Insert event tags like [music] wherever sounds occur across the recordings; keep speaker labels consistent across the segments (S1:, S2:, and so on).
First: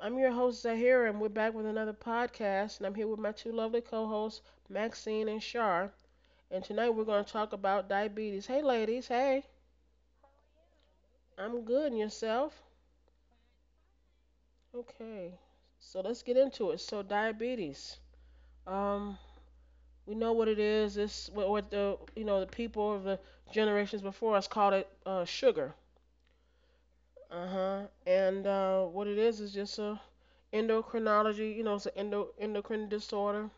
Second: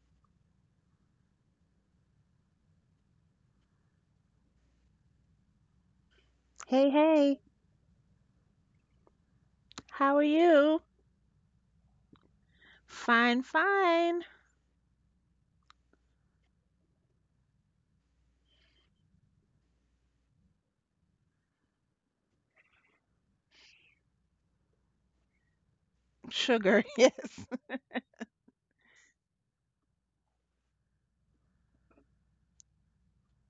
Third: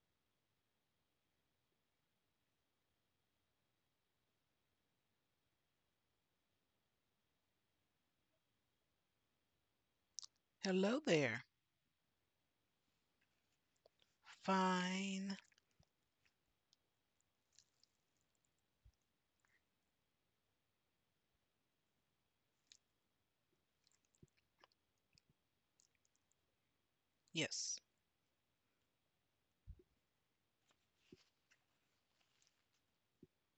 S1: I'm your host, Zahira, and we're back with another podcast. And I'm here with my two lovely co hosts, Maxine and Shar. And tonight
S2: Hey,
S1: we're going to
S2: hey,
S1: talk about diabetes. Hey, ladies. Hey,
S2: how are you?
S3: Hello there.
S1: I'm good. And yourself?
S2: Fine, fine.
S1: Okay.
S3: Fine.
S1: So let's get into it. So, diabetes. Um, we know what it is. It's what the, you know, the people of the generations before us called it sugar.
S2: Sugar, [laughs]
S1: Uh
S2: yes.
S3: Yes.
S1: huh. And what it is just a endocrinology, you know, it's an endo, endocrine disorder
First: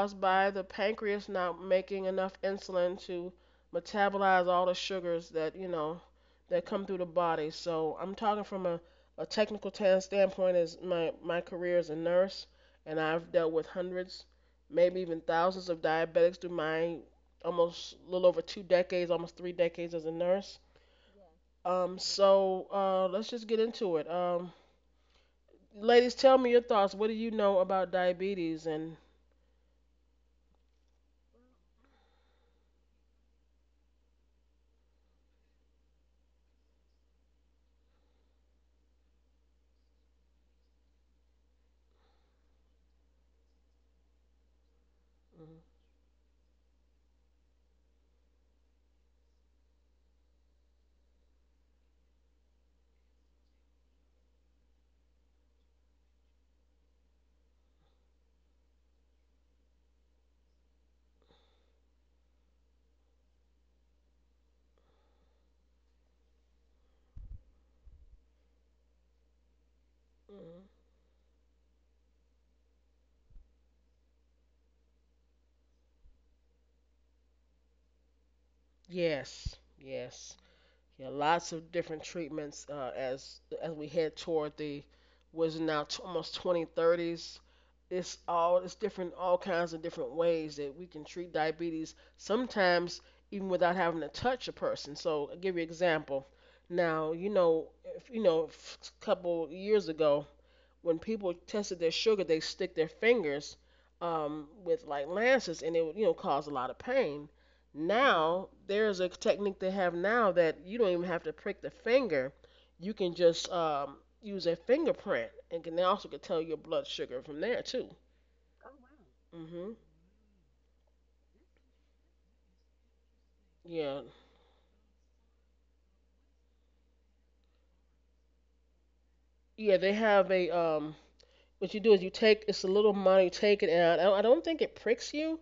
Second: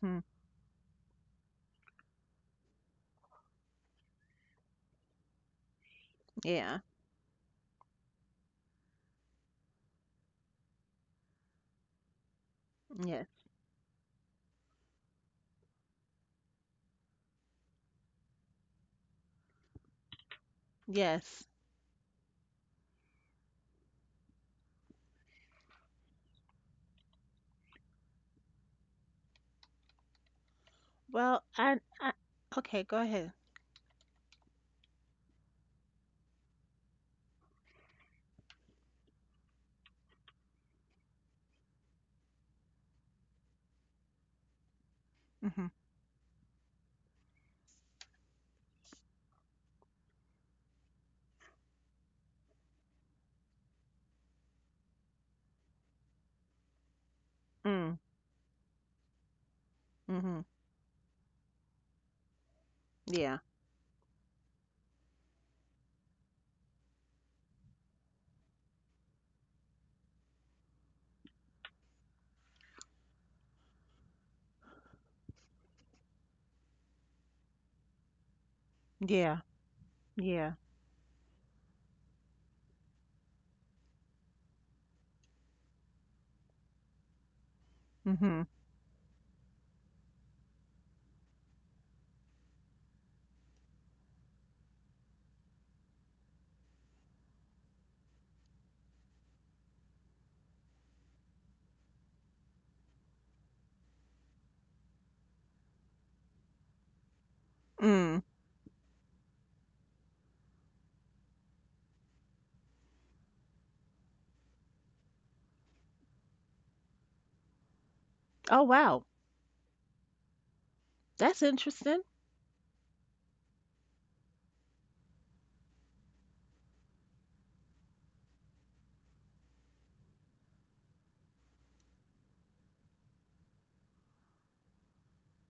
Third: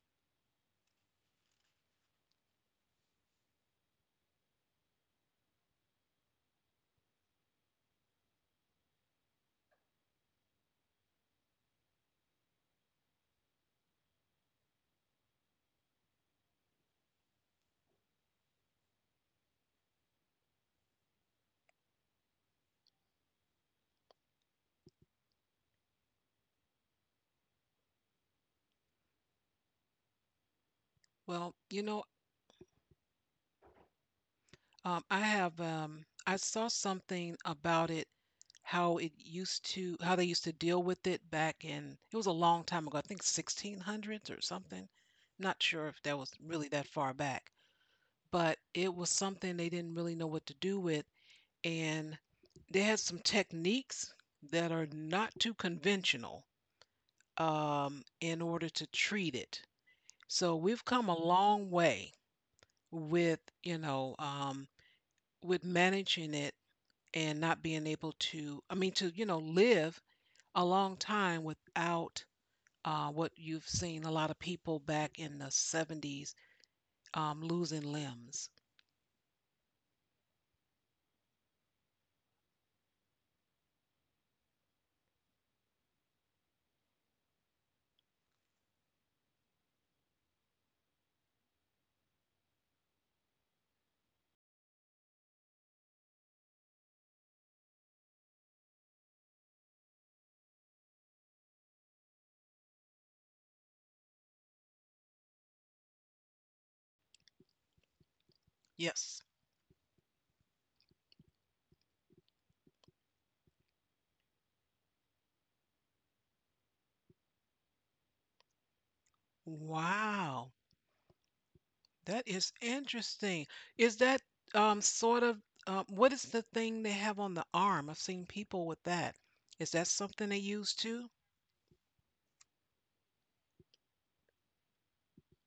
S2: Hmm.
S1: by the pancreas not making enough insulin to metabolize all the sugars that that
S2: Yeah,
S1: come through the body. So I'm talking from a technical standpoint as my career as a nurse, and
S2: yes,
S1: I've dealt with hundreds, maybe even thousands of diabetics through my almost a little over 2 decades, almost 3 decades as a nurse.
S2: yes.
S1: Let's just get into it. Ladies, tell me your thoughts. What do you know about diabetes and?
S2: Well,
S3: Well, you know,
S2: okay, go ahead.
S3: I have I saw something about it, how it used to, how they used to deal with it back in, it was a long time ago, I think 1600s or something. Not
S1: Mhm,
S2: Mm-hmm.
S3: sure if that was really that far back, but it was something they didn't really know what to do with, and they had some techniques that are not too conventional
S2: Mm,
S3: in order to treat it.
S2: mm-hmm.
S3: So we've come a long way
S2: Yeah,
S3: with with managing it and not being able to to live a
S1: mhm.
S3: long time without what you've seen a lot of people back in the 70s losing limbs.
S2: yeah,
S1: Yes, yes.
S2: yeah.
S1: Yeah, lots of different treatments as we head toward the what is now almost 2030s.
S2: Mm-hmm.
S1: It's different, all kinds of different ways that we can treat diabetes. Sometimes even without having to touch a person. So I'll give you an example. Now if, a couple years ago when people tested their sugar, they stick their fingers with like lances, and it would cause a lot of pain.
S2: Mm.
S1: Now there's a
S3: Yes.
S1: technique they have now that you don't even have to prick the finger; you can just use a fingerprint, and can they also can tell your blood sugar from there too.
S2: Oh, wow.
S1: Mhm.
S3: Wow.
S2: That's interesting.
S3: That is interesting. Is
S1: Yeah.
S3: that um sort of what is the thing they have on the arm? I've seen people with that. Is
S1: Yeah.
S3: that
S1: They
S3: something
S1: have
S3: they
S1: a
S3: use too?
S1: What you do is you take it's a little money, you take it out. I don't think it pricks you.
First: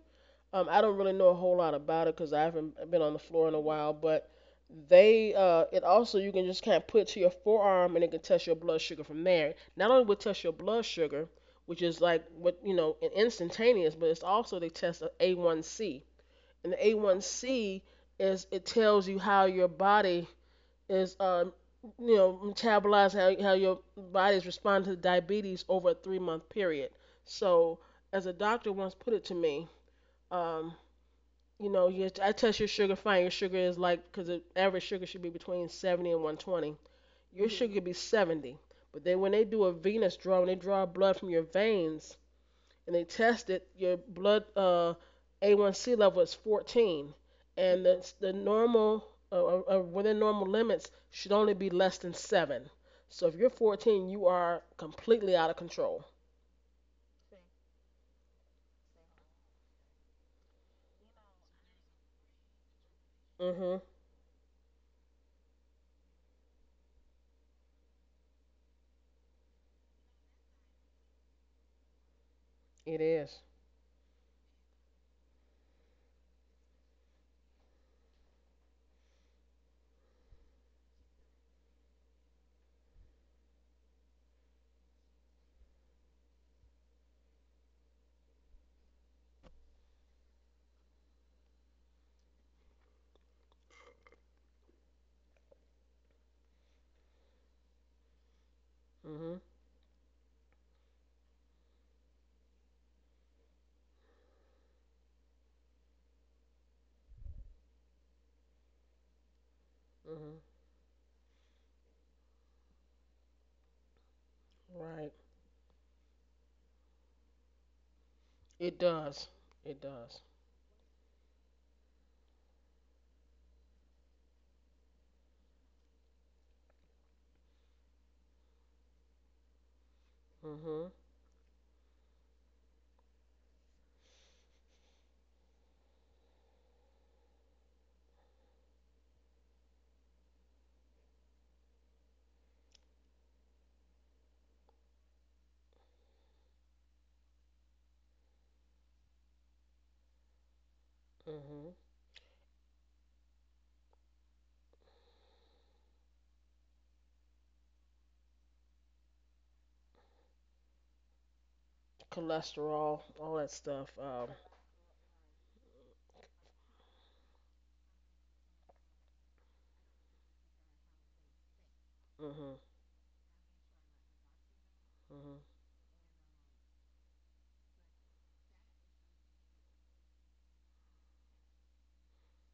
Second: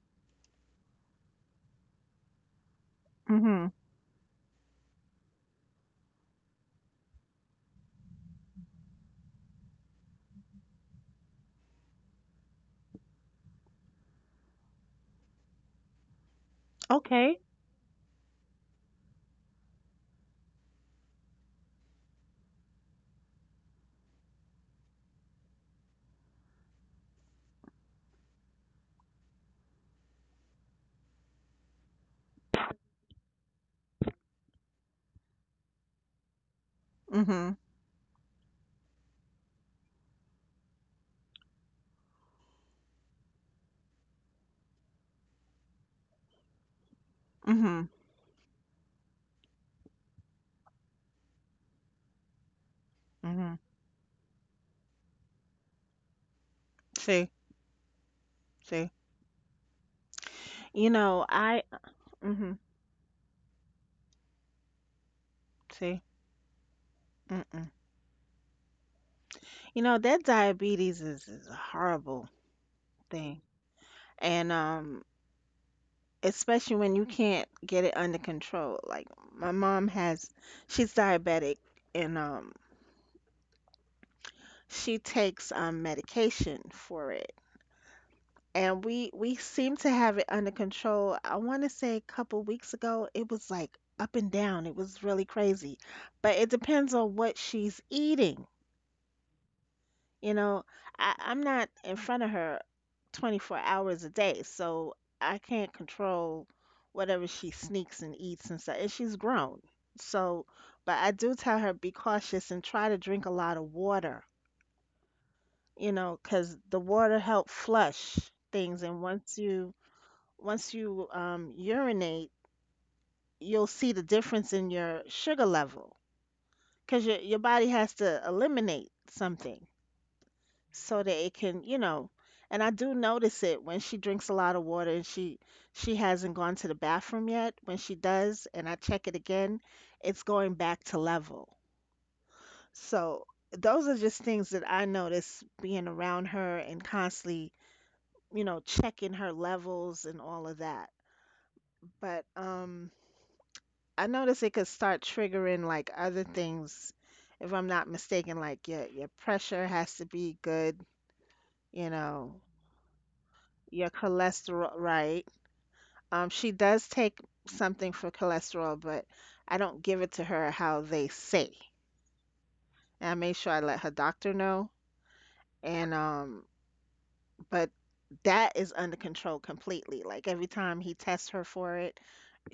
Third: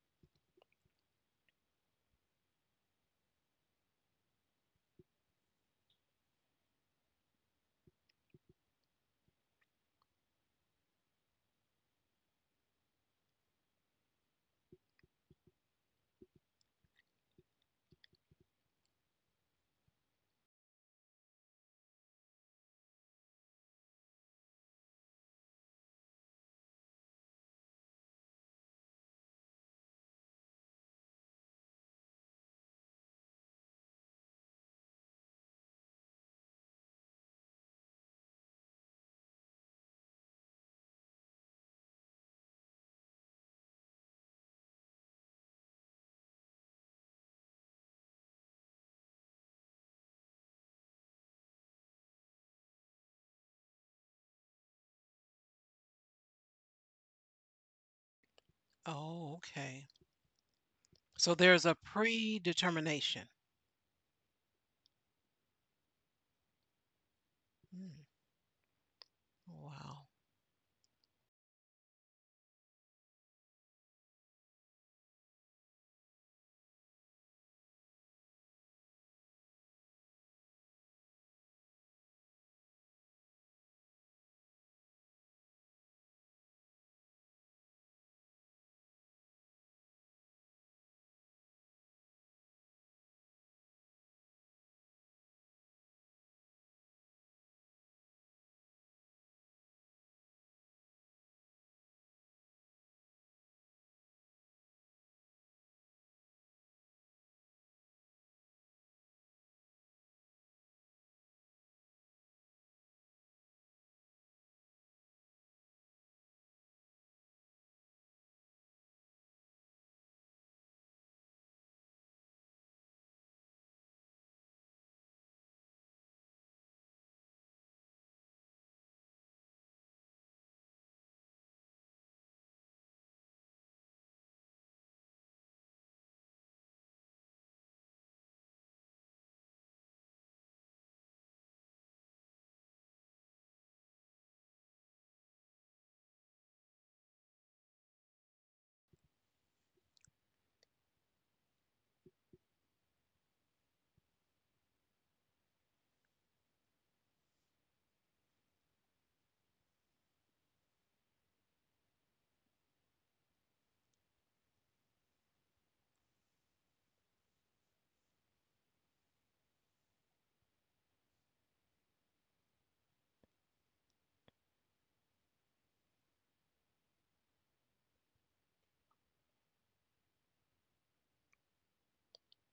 S1: I don't really know a whole lot about it because I haven't been on the floor in a
S2: Mm-hmm.
S1: while, but they it also you can just kind of put it to your forearm and it can test your blood sugar from there. Not only will it test your blood sugar, which is like what, instantaneous, but it's also they test a A1C, and the
S2: Okay.
S1: A1C is it tells you how your body is metabolizing how your body is responding to diabetes over a 3-month period. So as a doctor once put it to me. Um, you know, I test your sugar fine. Your sugar is like because the average sugar should be between 70 and 120. Your
S2: Mm-hmm.
S1: sugar could be 70, but then when they do a venous draw, when they draw blood from your veins and they test it, your blood A1C level is 14,
S2: Mm-hmm.
S1: and the normal within normal limits should only be less than seven. So if you're
S2: Mm-hmm.
S1: 14, you are completely out of control.
S2: See, see.
S3: Oh, okay.
S2: You know,
S3: So
S2: I,
S3: there's a
S2: mm-hmm.
S3: predetermination.
S1: Mhm.
S2: See. Mm-mm.
S3: Mm,
S2: You know,
S3: wow.
S2: that diabetes is a horrible
S1: It is.
S2: thing. And especially when you can't get it under control. Like my mom has, she's diabetic and she takes medication for it. And we seem to have it under control. I want to say a couple weeks ago, it was like up and down. It was really crazy. But it depends on what she's eating.
S1: Mhm.
S2: You know, I'm not in front of her 24 hours a day, so I can't control whatever she sneaks and eats and stuff. And she's grown.
S1: Mhm.
S2: So, but I do tell her be cautious and try to drink a lot of water,
S1: Right.
S2: you know, 'cause the water help flush
S1: It
S2: things. And
S1: does. It does.
S2: once you urinate, you'll see the difference in your sugar level because your body has to eliminate something,
S1: Mhm.
S2: so that it can, and I do notice it when she drinks a lot of water and she hasn't gone to the bathroom yet. When she does and I check it again, it's going back to level. So those are just things that I notice being around her and constantly, you know, checking her levels and all of that.
S1: Hmm.
S2: But I notice it could start triggering like other things if I'm not mistaken, like your pressure has to be good, you know,
S1: Cholesterol, all that stuff.
S2: your cholesterol, right? She does take something for cholesterol, but I don't give it to her how they say.
S1: Hmm,
S2: And I made sure I let her doctor know.
S1: hmm.
S2: And but that is under control completely. Like every time he tests her for it,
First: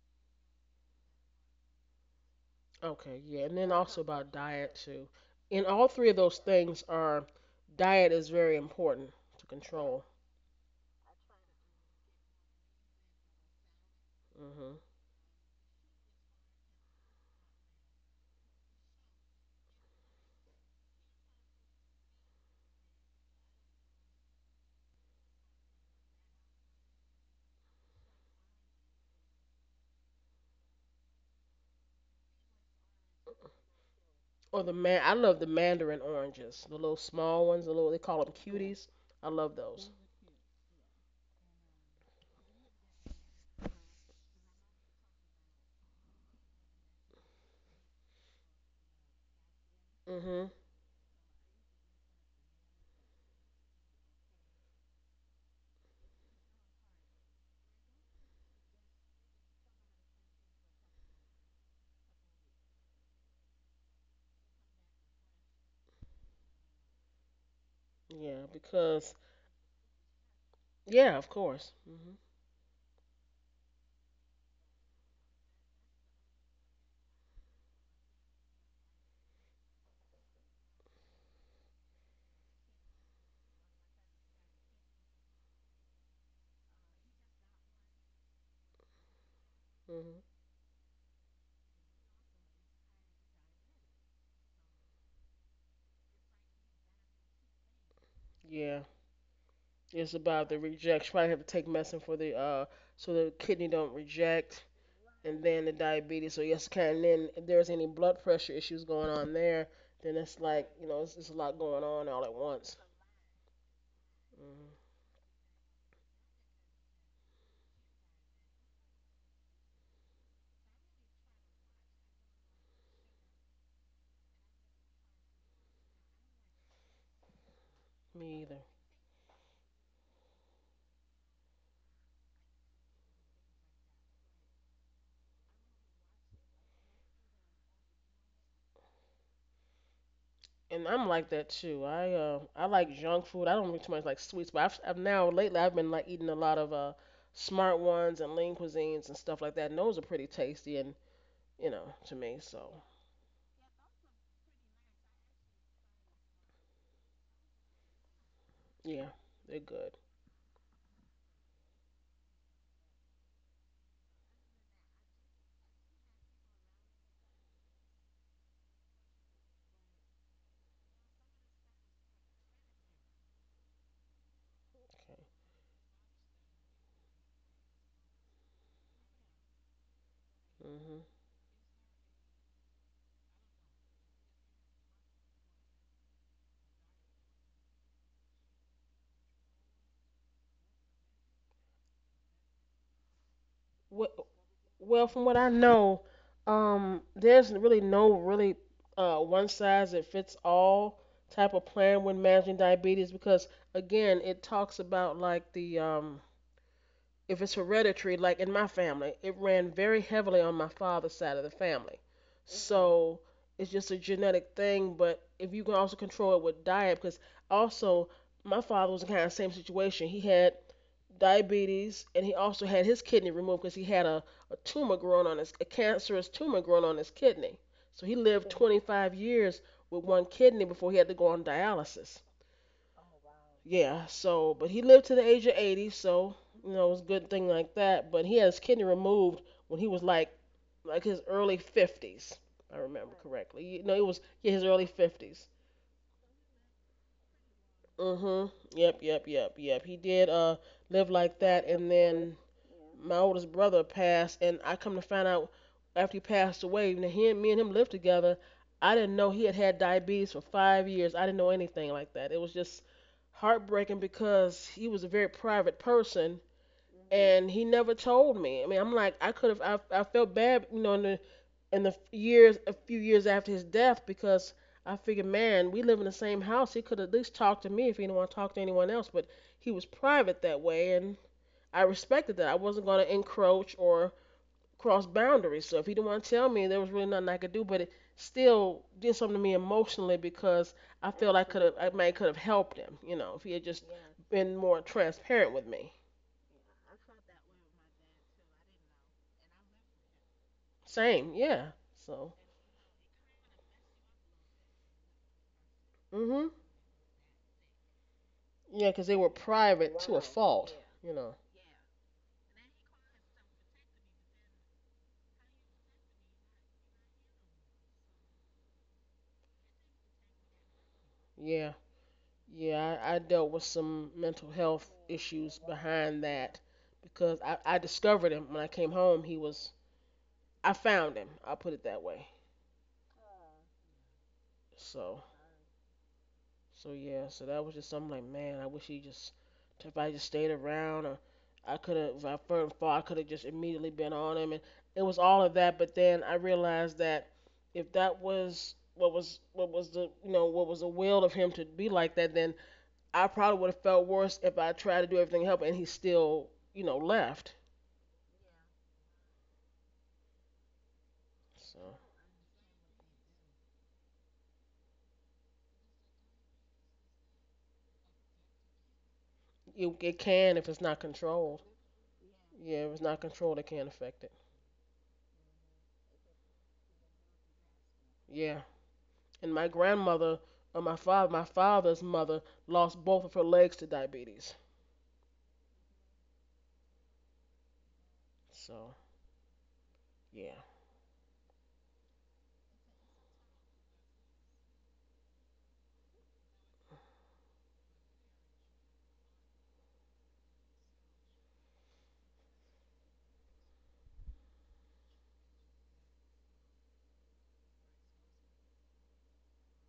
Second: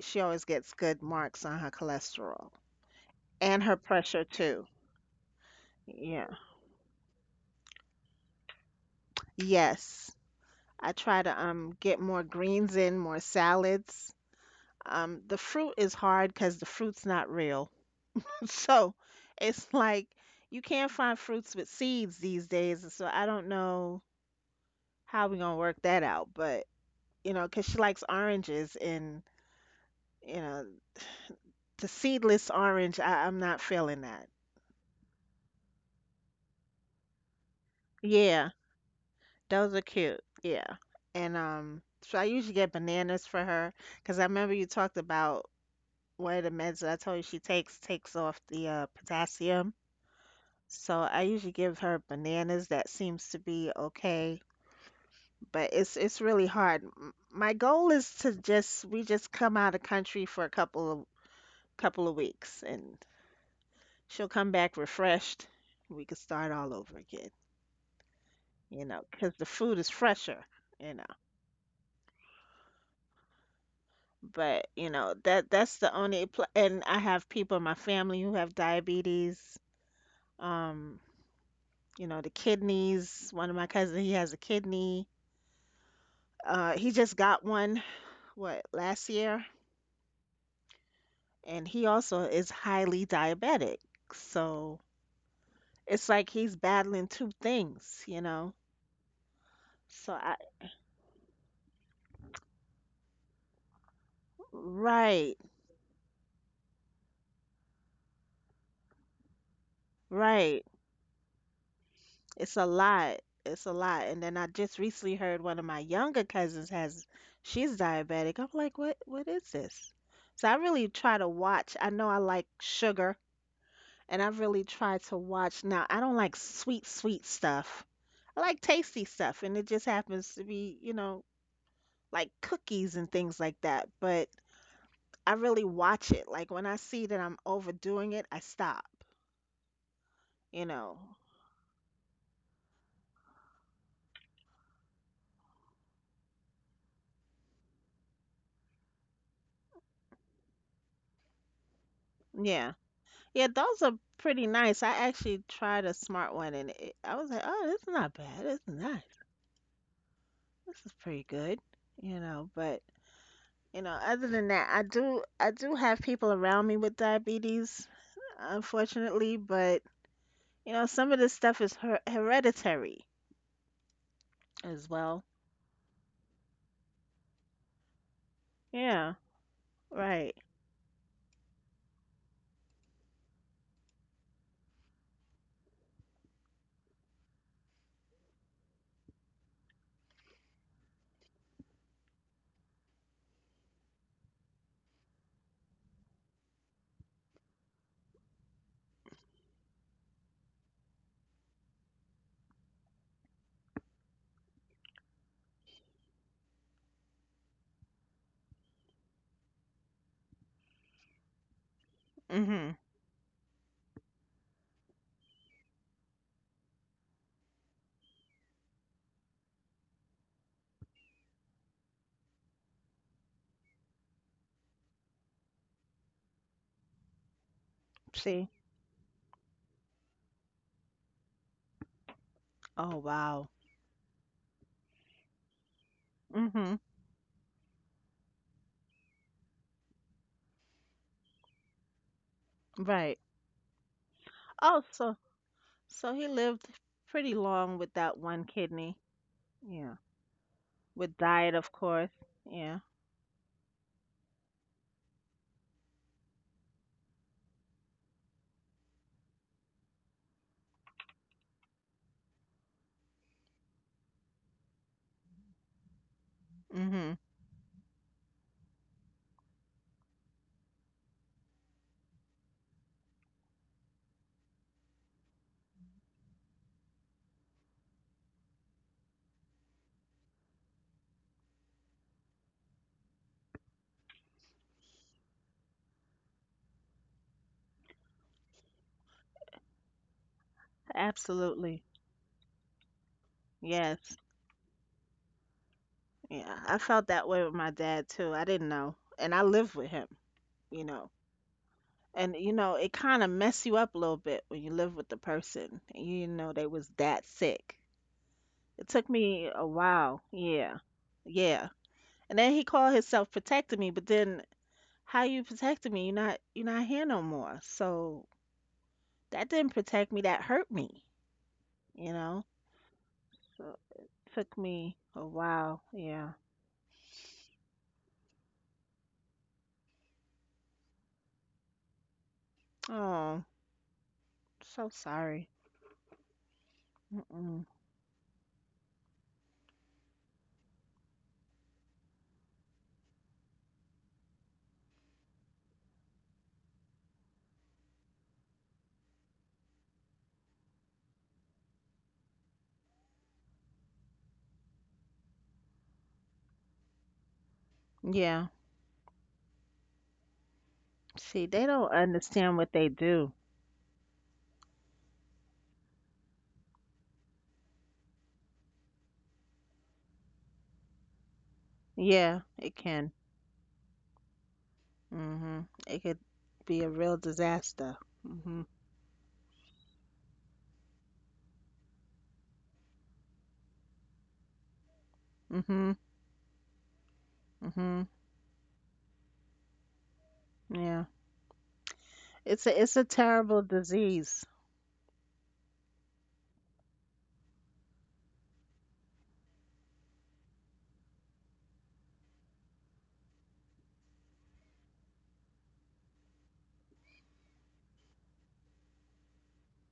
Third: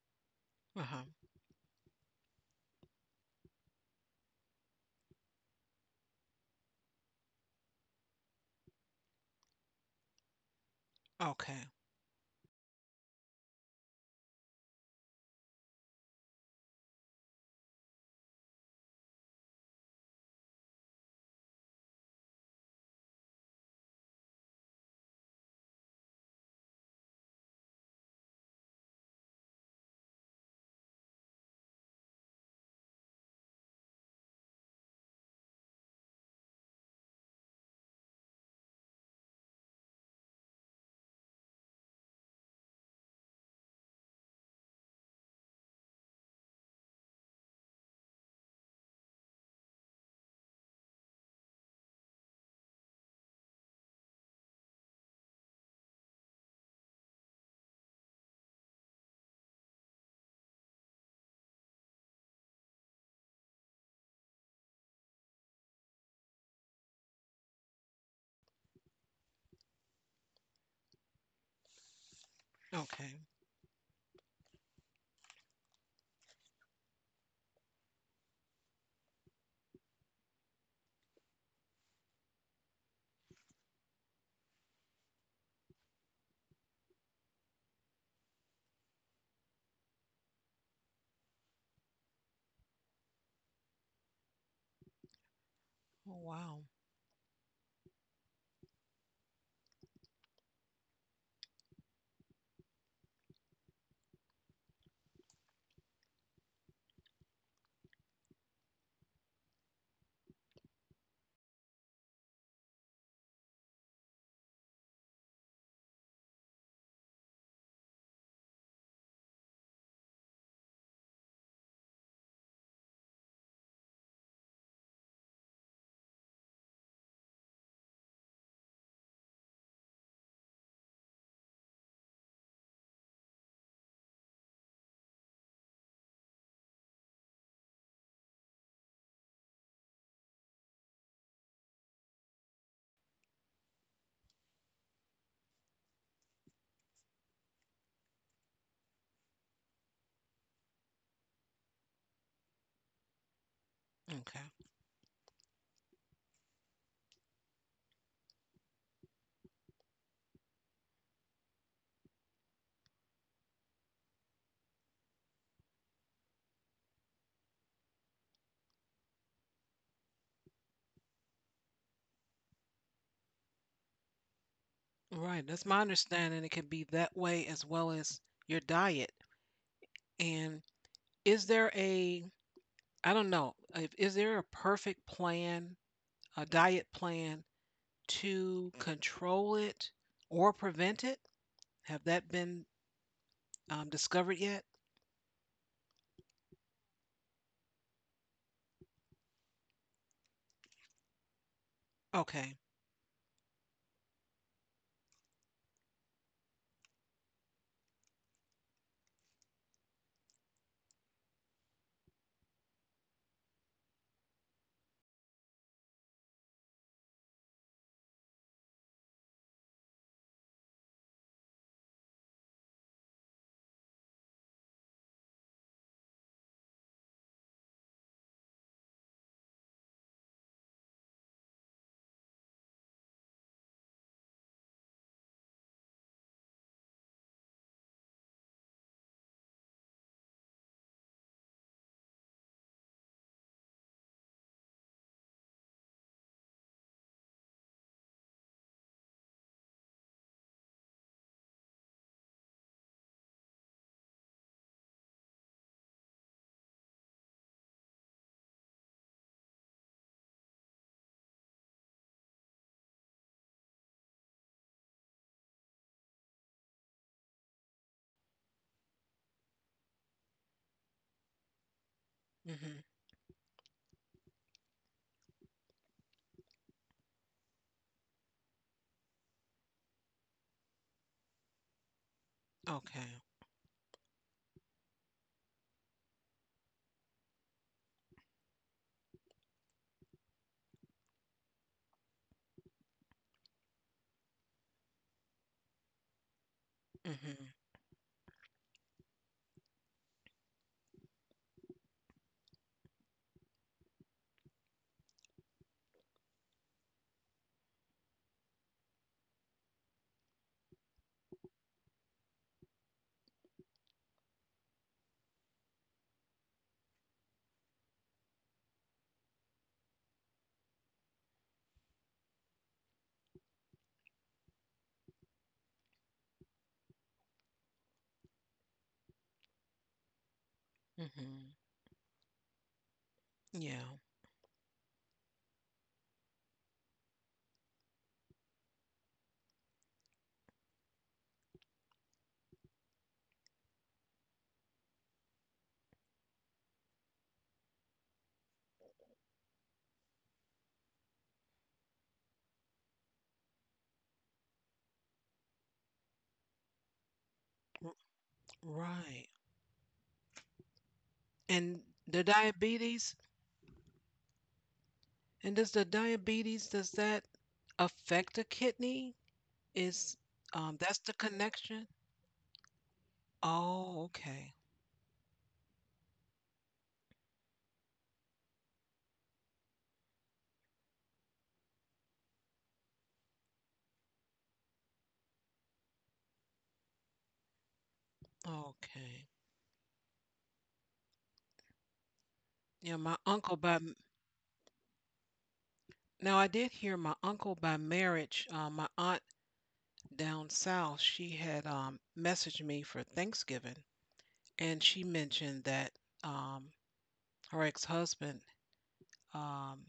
S2: she always gets good
S3: Uh-huh.
S2: marks on her cholesterol
S1: Okay, yeah, and
S2: and
S1: then
S2: her
S1: also
S2: pressure
S1: about
S2: too.
S1: diet too. And all three of
S2: Yeah.
S1: those things are diet is very important to control.
S2: Yes. I try to
S3: Okay.
S2: get more greens in, more salads.
S1: Hmm.
S2: The fruit is hard because the fruit's not real. [laughs] So it's like you can't find fruits with seeds these days. And so I don't know how we're going to work that out. But, you know, because she likes oranges and, you know, the seedless orange, I'm not feeling that.
S1: Or the man, I love the mandarin oranges, the little small ones, the little they call them
S2: Yeah,
S1: cuties. I love
S2: those are
S1: those.
S2: cute. Yeah. And so I usually get bananas for her because I remember you talked about one of the meds that I told you she takes off the potassium.
S1: Hmm.
S2: So I usually give her bananas. That seems to be okay but it's really hard. My goal is to just we just come out of country for a couple of weeks and she'll come back refreshed. We could start all over again,
S1: Yeah,
S2: you know,
S1: because
S2: because the food is fresher, you know.
S1: yeah, of course. Hmm,
S3: Okay.
S2: But, you know, that's the only pl and I have people in my family who have diabetes, um, you know, the kidneys. One of my cousins, he has a kidney. He just got one, what, last year?
S1: hmm.
S2: And he also is highly diabetic. So it's
S3: Oh,
S2: like he's
S3: wow.
S2: battling two things, you know?
S1: Yeah,
S2: So
S1: it's
S2: I,
S1: about the reject. You probably have to take medicine for the so the kidney don't reject.
S2: right,
S1: And then the diabetes. So yes, Karen. And then if there's any blood pressure issues going on there, then it's
S2: right.
S1: like it's a lot going on all at
S2: It's a
S1: once.
S2: lot. It's a lot. And then I
S1: Mm,
S2: just recently heard one of my younger cousins has, she's diabetic. I'm like, what is this? So I really try to watch. I know I like sugar, and I really try to watch. Now, I don't like sweet, sweet stuff. I
S1: me
S2: like
S1: either.
S2: tasty stuff, and it just happens to be, you know, like cookies and things like that, but I really watch it. Like when I see that I'm overdoing it, I stop, you
S1: And
S2: know.
S1: I'm like that too. I like junk food. I don't eat too much like sweets, but I've now lately I've been like eating a lot of smart ones and lean cuisines and stuff like that. And those are pretty tasty and to me.
S2: Yeah.
S1: So
S2: Yeah, those are pretty
S3: Okay.
S2: nice. I actually tried a smart one and I was like, "Oh, this is not bad. It's
S1: yeah,
S2: nice.
S1: they're good.
S2: This is pretty good." You know, but you know, other than that, I do have people around me with diabetes, unfortunately, but you know, some of this stuff is her hereditary as well.
S1: Okay.
S3: Right. That's my understanding. It can be that way as well as your
S2: Yeah,
S3: diet.
S2: right.
S3: And
S1: Mhm.
S3: is there a, I don't know, if, is there a perfect plan, a diet plan to control it or prevent it? Have that been
S1: What
S3: discovered yet?
S1: Well, from what I know, there's really no really one size that fits all type of plan when
S3: Okay.
S1: managing diabetes because again, it talks about like the if it's hereditary, like in my family, it ran very heavily on my father's side of the family.
S2: Mhm.
S1: So it's just a genetic thing, but if you can also control it with diet, because also my father was in kind of the same situation. He had diabetes, and he also had his kidney removed because he had a tumor growing on his a cancerous tumor growing on his kidney. So he
S2: See.
S1: lived 25 years with one kidney before he had to go on dialysis.
S2: Oh, wow.
S1: Yeah, so but he lived to the age of 80, so you
S2: Hmm.
S1: know it was a good thing like that. But he had his kidney removed when he was like his early 50s, if I remember
S2: Right.
S1: correctly. You know, it was yeah his
S2: Oh,
S1: early
S2: so
S1: 50s.
S2: so he lived pretty long with that
S1: Mm.
S2: one
S1: Mhm.
S2: kidney.
S1: Yep, yep, yep, yep.
S2: Yeah.
S1: He did live
S2: With
S1: like
S2: diet,
S1: that,
S2: of
S1: and
S2: course.
S1: then
S2: Yeah.
S1: my oldest brother passed, and I come to find out after he passed away, now he and me and him lived together. I didn't know he had had diabetes for 5 years. I didn't know anything like that. It was just heartbreaking because he was a very private person, mm-hmm,
S2: Hmm.
S1: and he never told me. I mean, I'm like, I could have, I felt bad, you know, in the years, a
S3: Hmm.
S1: few years after his death, because I figured, man, we live in the same house. He could at least talk to me if he didn't want to talk to anyone else, but he was private that way, and I respected that. I wasn't going to
S3: Okay.
S1: encroach or cross boundaries. So if he didn't want to tell me, there was really nothing I could do. But it still did something to me emotionally because
S2: Absolutely.
S1: I might could have helped him. You know, if he had just
S2: Yes.
S1: been more transparent with me.
S2: Yeah. I felt that way with
S3: Hmm.
S2: my dad too. I didn't know. And I lived with him, you know.
S1: Same, yeah. So,
S2: And you know, it kind of mess you up a little bit when you live with the person and you didn't know
S1: mhm,
S2: they was that sick. It
S1: yeah,
S2: took
S1: because they were
S2: me a
S1: private to
S2: while.
S1: a fault.
S2: Yeah.
S1: Yeah. You know,
S2: Yeah. And then he called himself protecting me, but then how you protected me? You're not here no more." So that didn't protect me. That hurt me.
S1: yeah,
S2: You know.
S1: yeah. I dealt with
S2: So it
S1: some mental
S2: took
S1: health
S2: me a
S1: issues
S2: while.
S1: behind
S2: Yeah.
S1: that because I discovered him when I came home. I found him.
S3: Mhm.
S1: I'll put it that way.
S2: Oh,
S3: Yeah.
S2: so
S1: So.
S2: sorry.
S1: So yeah, so
S2: Mm-mm.
S1: that was just something like, man, I wish he just if I just stayed around or I could have if I first fought, I could have just immediately been on him and it was all of that, but then I realized that if that was what was the will of him to be like that, then I probably would have felt worse if I tried to do everything to help and he still you know left.
S3: R-
S2: Yeah.
S3: right.
S2: See, they
S3: And
S2: don't
S1: So
S3: the
S2: understand what they
S3: diabetes,
S2: do.
S3: and does the diabetes, does that affect the kidney? Is
S1: it can if it's
S3: that's
S1: not
S3: the
S1: controlled.
S3: connection?
S2: Yeah, it
S1: Yeah, if it's
S2: can.
S1: not controlled, it can
S3: Oh,
S1: affect it.
S3: okay.
S2: Mhm. It could be a real disaster.
S1: Yeah.
S2: Mhm.
S1: And my grandmother, or my father's mother lost both of her legs to diabetes.
S2: Mhm. Mhm.
S1: So
S3: Okay.
S1: yeah,
S2: Yeah. It's a it's
S3: Yeah,
S2: a
S3: my
S2: terrible
S3: uncle by m-
S2: disease.
S3: Now I did hear my uncle by marriage, my aunt down south, she had messaged me for Thanksgiving and she mentioned that um her ex-husband um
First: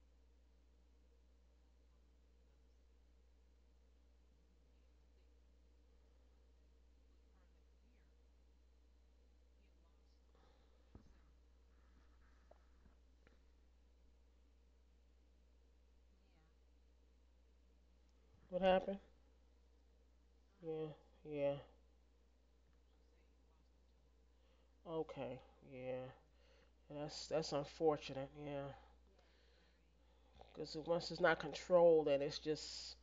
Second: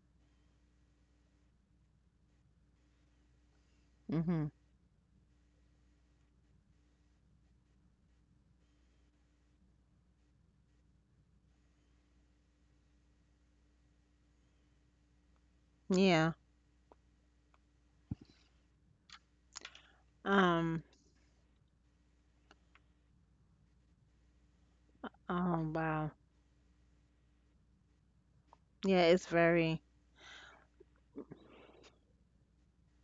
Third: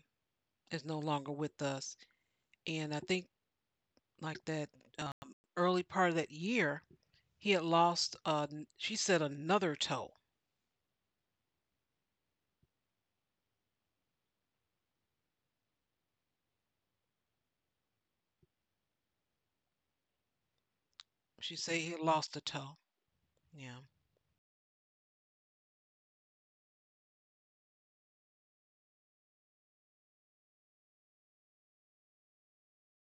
S3: is no longer with us, and I think like
S2: Mhm.
S3: that early part of that year, he had lost. She said another toe.
S2: Yeah.
S1: what happened?
S2: Um.
S1: Yeah, yeah,
S3: She said he had lost a toe. Yeah,
S1: okay,
S2: Oh
S1: yeah.
S2: wow.
S1: That's unfortunate. Yeah,
S2: Yeah. It's very.
S1: because once it's not controlled, and it's just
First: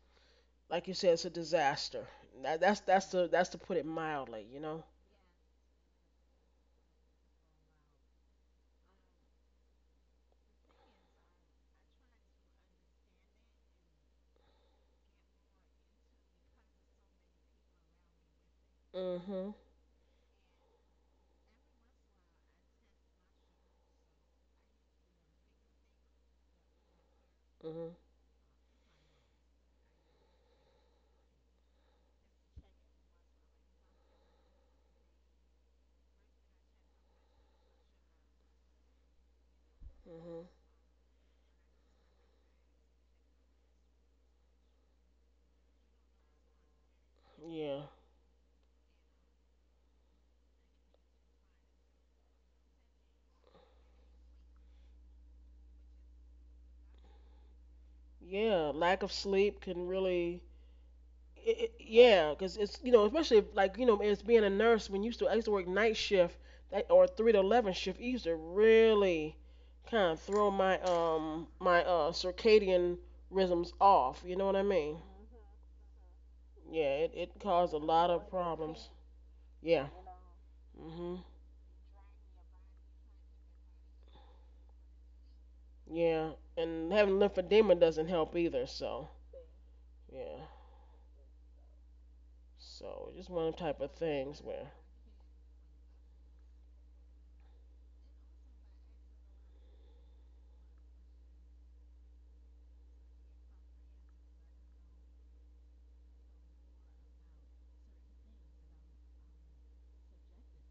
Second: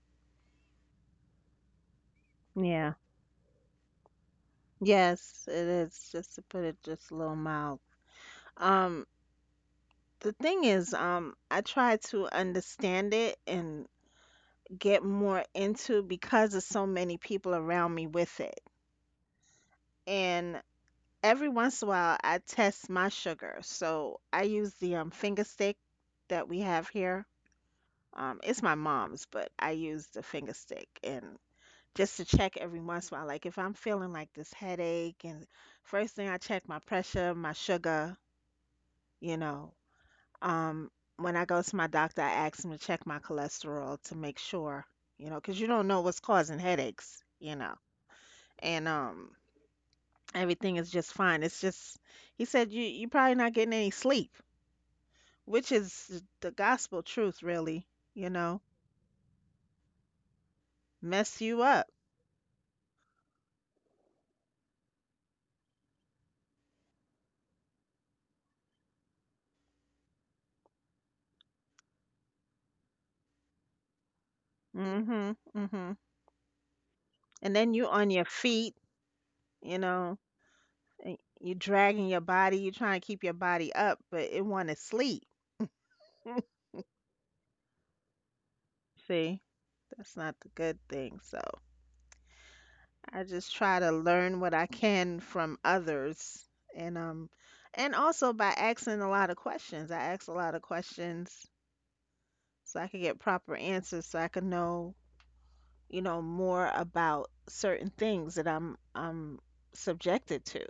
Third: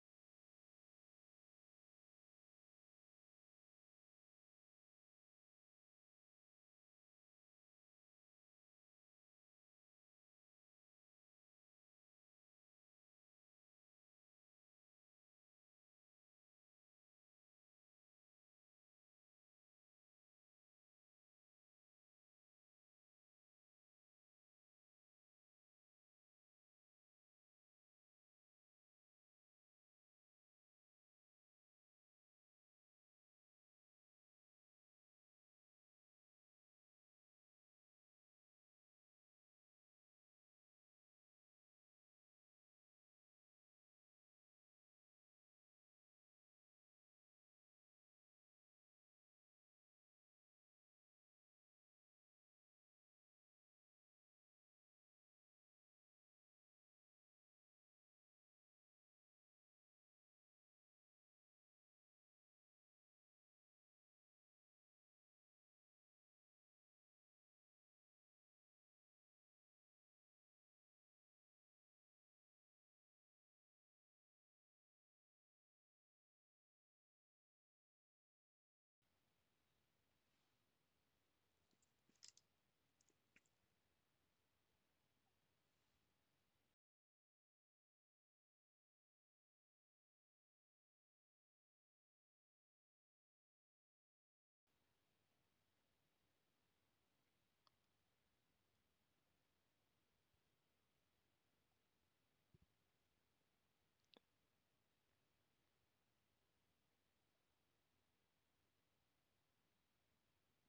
S1: like you said, it's a disaster.
S2: Yeah.
S1: That's to put it mildly, you know.
S2: Yes, it is. Just to put it just a little mild. Um, the thing is, I try to understand it and get more into because of so many people around me with it.
S1: Mhm.
S2: And every once in a while, I test my sugar. So I use the finger stick that we have here.
S1: Mhm.
S2: It's my mom's, but I use the finger stick and just to check every once in a while. Like if I'm feeling like this headache, and first thing I check my pressure, my sugar, you know.
S1: Mhm.
S2: Um, when I go to my doctor, I ask him to check my cholesterol to make sure, you know, because you don't know what's causing headaches, you know.
S1: Yeah.
S2: And everything is just fine. It's just, he said, you probably not getting any sleep, which is the gospel truth, really, you know,
S1: Yeah. Lack of sleep can really
S2: mess you up.
S1: yeah, because it's especially if, like as being a nurse when you used to I used to work night shift that, or 3 to 11 shift it used to really kind of throw my my circadian rhythms off. You know what I mean?
S2: Mm-hmm, mm-hmm.
S1: Yeah, it
S2: And
S1: caused
S2: then
S1: a
S2: you on
S1: lot
S2: your
S1: of
S2: feet,
S1: problems.
S2: you
S1: Yeah.
S2: know, and
S1: Mhm.
S2: you dragging your body, you trying to keep your body up, but it want to sleep.
S1: Yeah,
S2: [laughs]
S1: and having lymphedema doesn't help either. So
S2: See, that's not
S1: yeah,
S2: the good thing. So.
S1: so
S2: I
S1: just one
S2: just
S1: of them
S2: try
S1: type of
S2: to learn
S1: things
S2: what I
S1: where
S2: can from others and um and also by asking a lot of questions. I ask a lot of questions so I can get proper answers so I can know, you know, more about certain things that I'm subjected to.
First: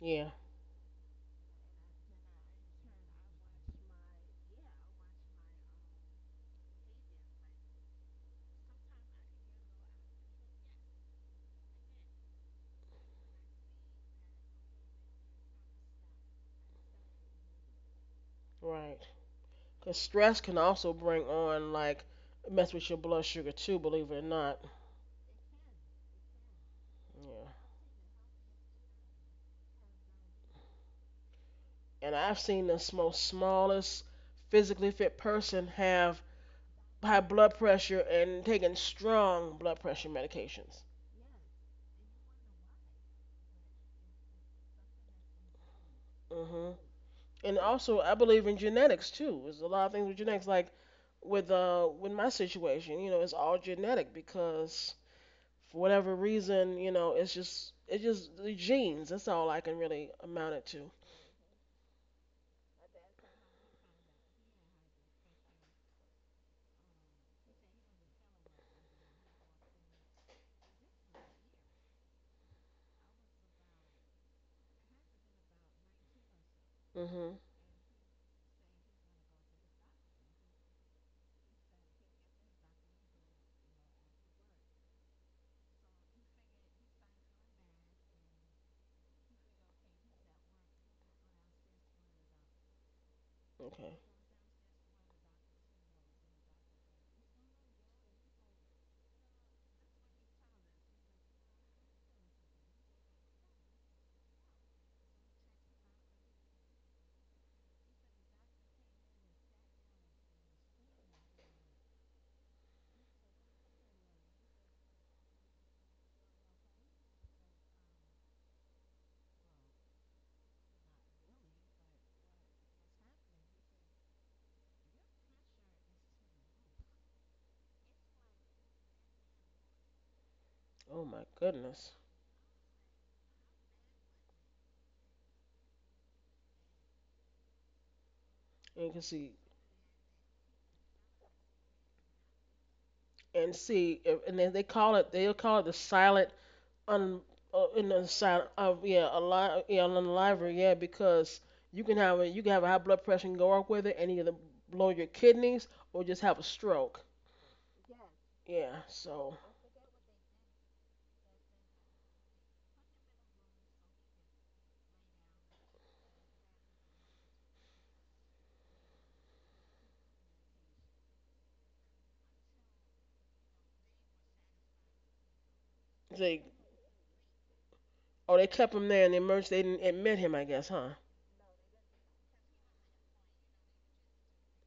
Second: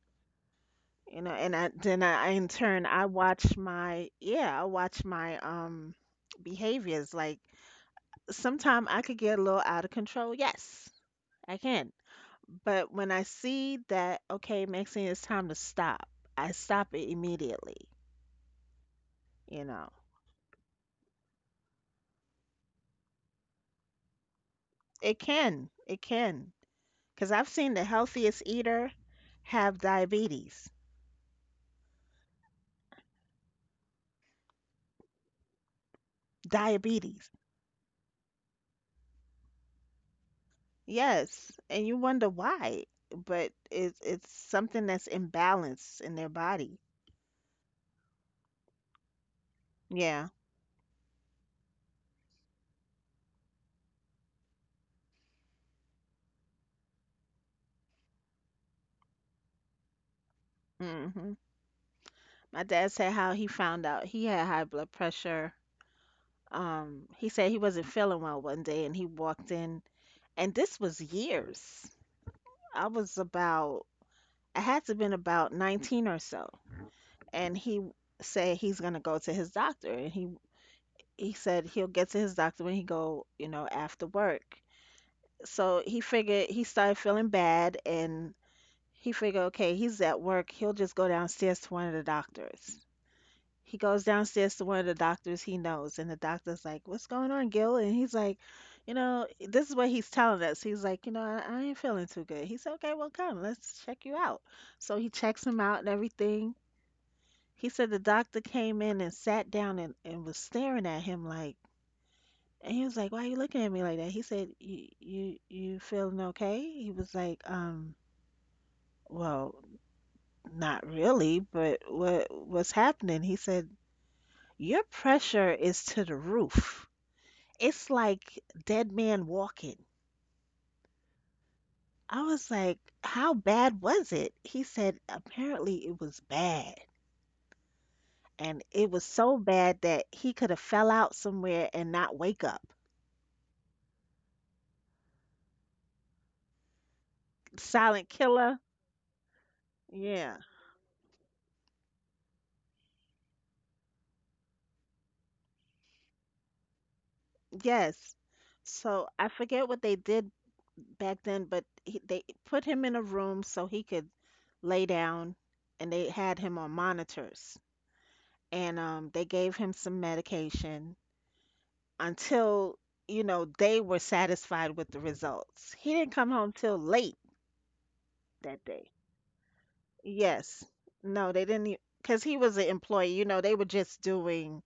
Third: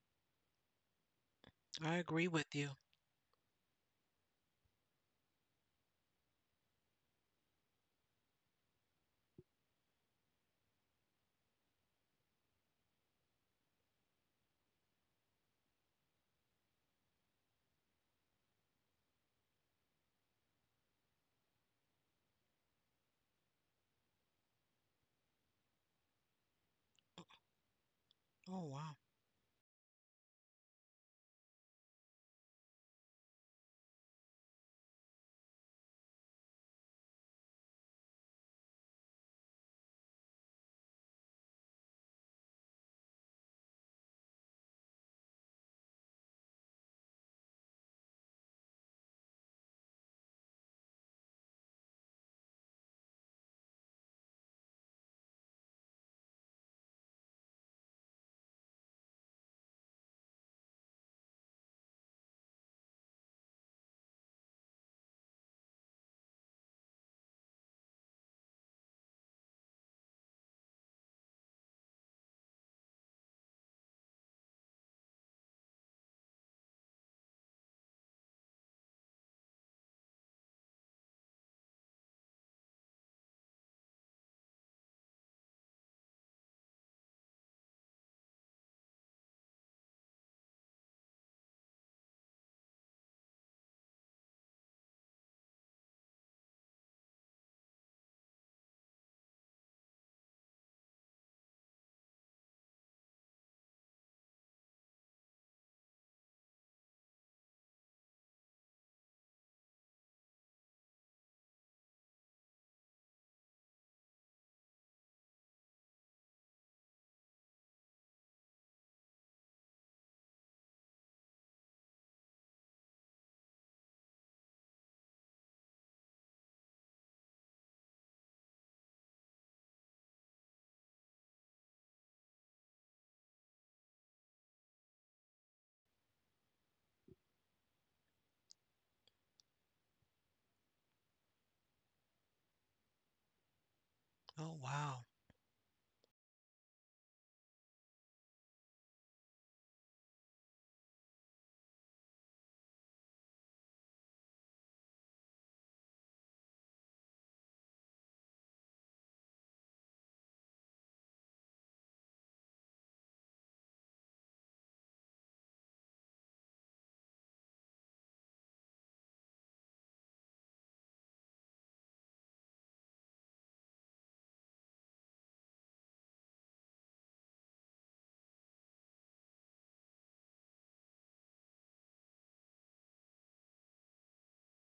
S1: yeah,
S2: You know, and I
S3: I
S2: then
S3: agree
S2: I in
S3: with you.
S2: turn I watch my behaviors like sometimes I could get a little out of control. Yes, I can. But when I see that, okay, Maxine, it's time to stop, I stop it immediately.
S1: right.
S2: You know,
S1: Because stress can also bring on, like, mess with your blood sugar too, believe it or not.
S2: it can, because I've
S1: Yeah.
S2: seen the healthiest
S3: Oh
S2: eater
S3: wow.
S2: have diabetes.
S1: And I've seen the most smallest physically fit person have high
S2: Diabetes.
S1: blood pressure and taking strong blood pressure medications.
S2: Yes, and you wonder why, but it's something that's imbalanced in their
S1: Hmm.
S2: body.
S1: And also, I believe in genetics too. There's a lot of things with
S2: Yeah.
S1: genetics, like with my situation, you know, it's all genetic because for whatever reason, you know, it's just the genes. That's all I can really amount it to.
S2: Hmm. My dad said how he found out he had high blood pressure. He said he wasn't feeling well one day and he walked in, and this was years. I was about, I had to have been about 19 or so.
S1: Hmm.
S2: And he said he's going to go to his doctor. And he said he'll get to his doctor when he go, you know, after work. So he figured he started feeling bad and he figured, okay, he's at work. He'll just go downstairs to one of the doctors. He
S1: Okay.
S2: goes downstairs to one of the doctors he knows, and the doctor's like, "What's going on, Gil?" And he's like, "You know, this is what he's telling us." He's like, "You know, I ain't feeling too good." He said, "Okay, well, come, let's check you out." So he checks him out and everything. He said the doctor came in and sat down and was staring at him like, and he was like, "Why are you looking at me like that?" He said, "You feeling okay?" He was like, "Well, not really, but what's happening?" He said, "Your pressure is to the roof." It's like Dead Man Walking.
S1: Oh my goodness.
S2: I was like, how bad was it? He said, apparently it was bad. And
S1: And
S2: it
S1: you can
S2: was
S1: see
S2: so bad that he could have fell out somewhere and not wake up.
S1: and see if- and then
S3: Oh wow.
S1: they'll call it the silent un in the
S2: Silent
S1: silent
S2: Killer.
S1: of yeah alive yeah
S2: Yeah.
S1: unliver yeah because you can have a high blood pressure and go up with it and either blow your kidneys or just have a stroke.
S2: Yes.
S1: Yeah.
S2: So I
S1: So
S2: forget what they did back then, but they put him in a room so he could lay down and they had him on monitors. And they gave him some medication until, you know, they were satisfied with the results. He didn't come
S1: they
S2: home till late
S1: oh, they
S2: that
S1: kept him
S2: day.
S1: there in the emergency they didn't admit him I
S2: Yes.
S1: guess huh.
S2: No, they didn't, because he was an employee. You know, they were just doing,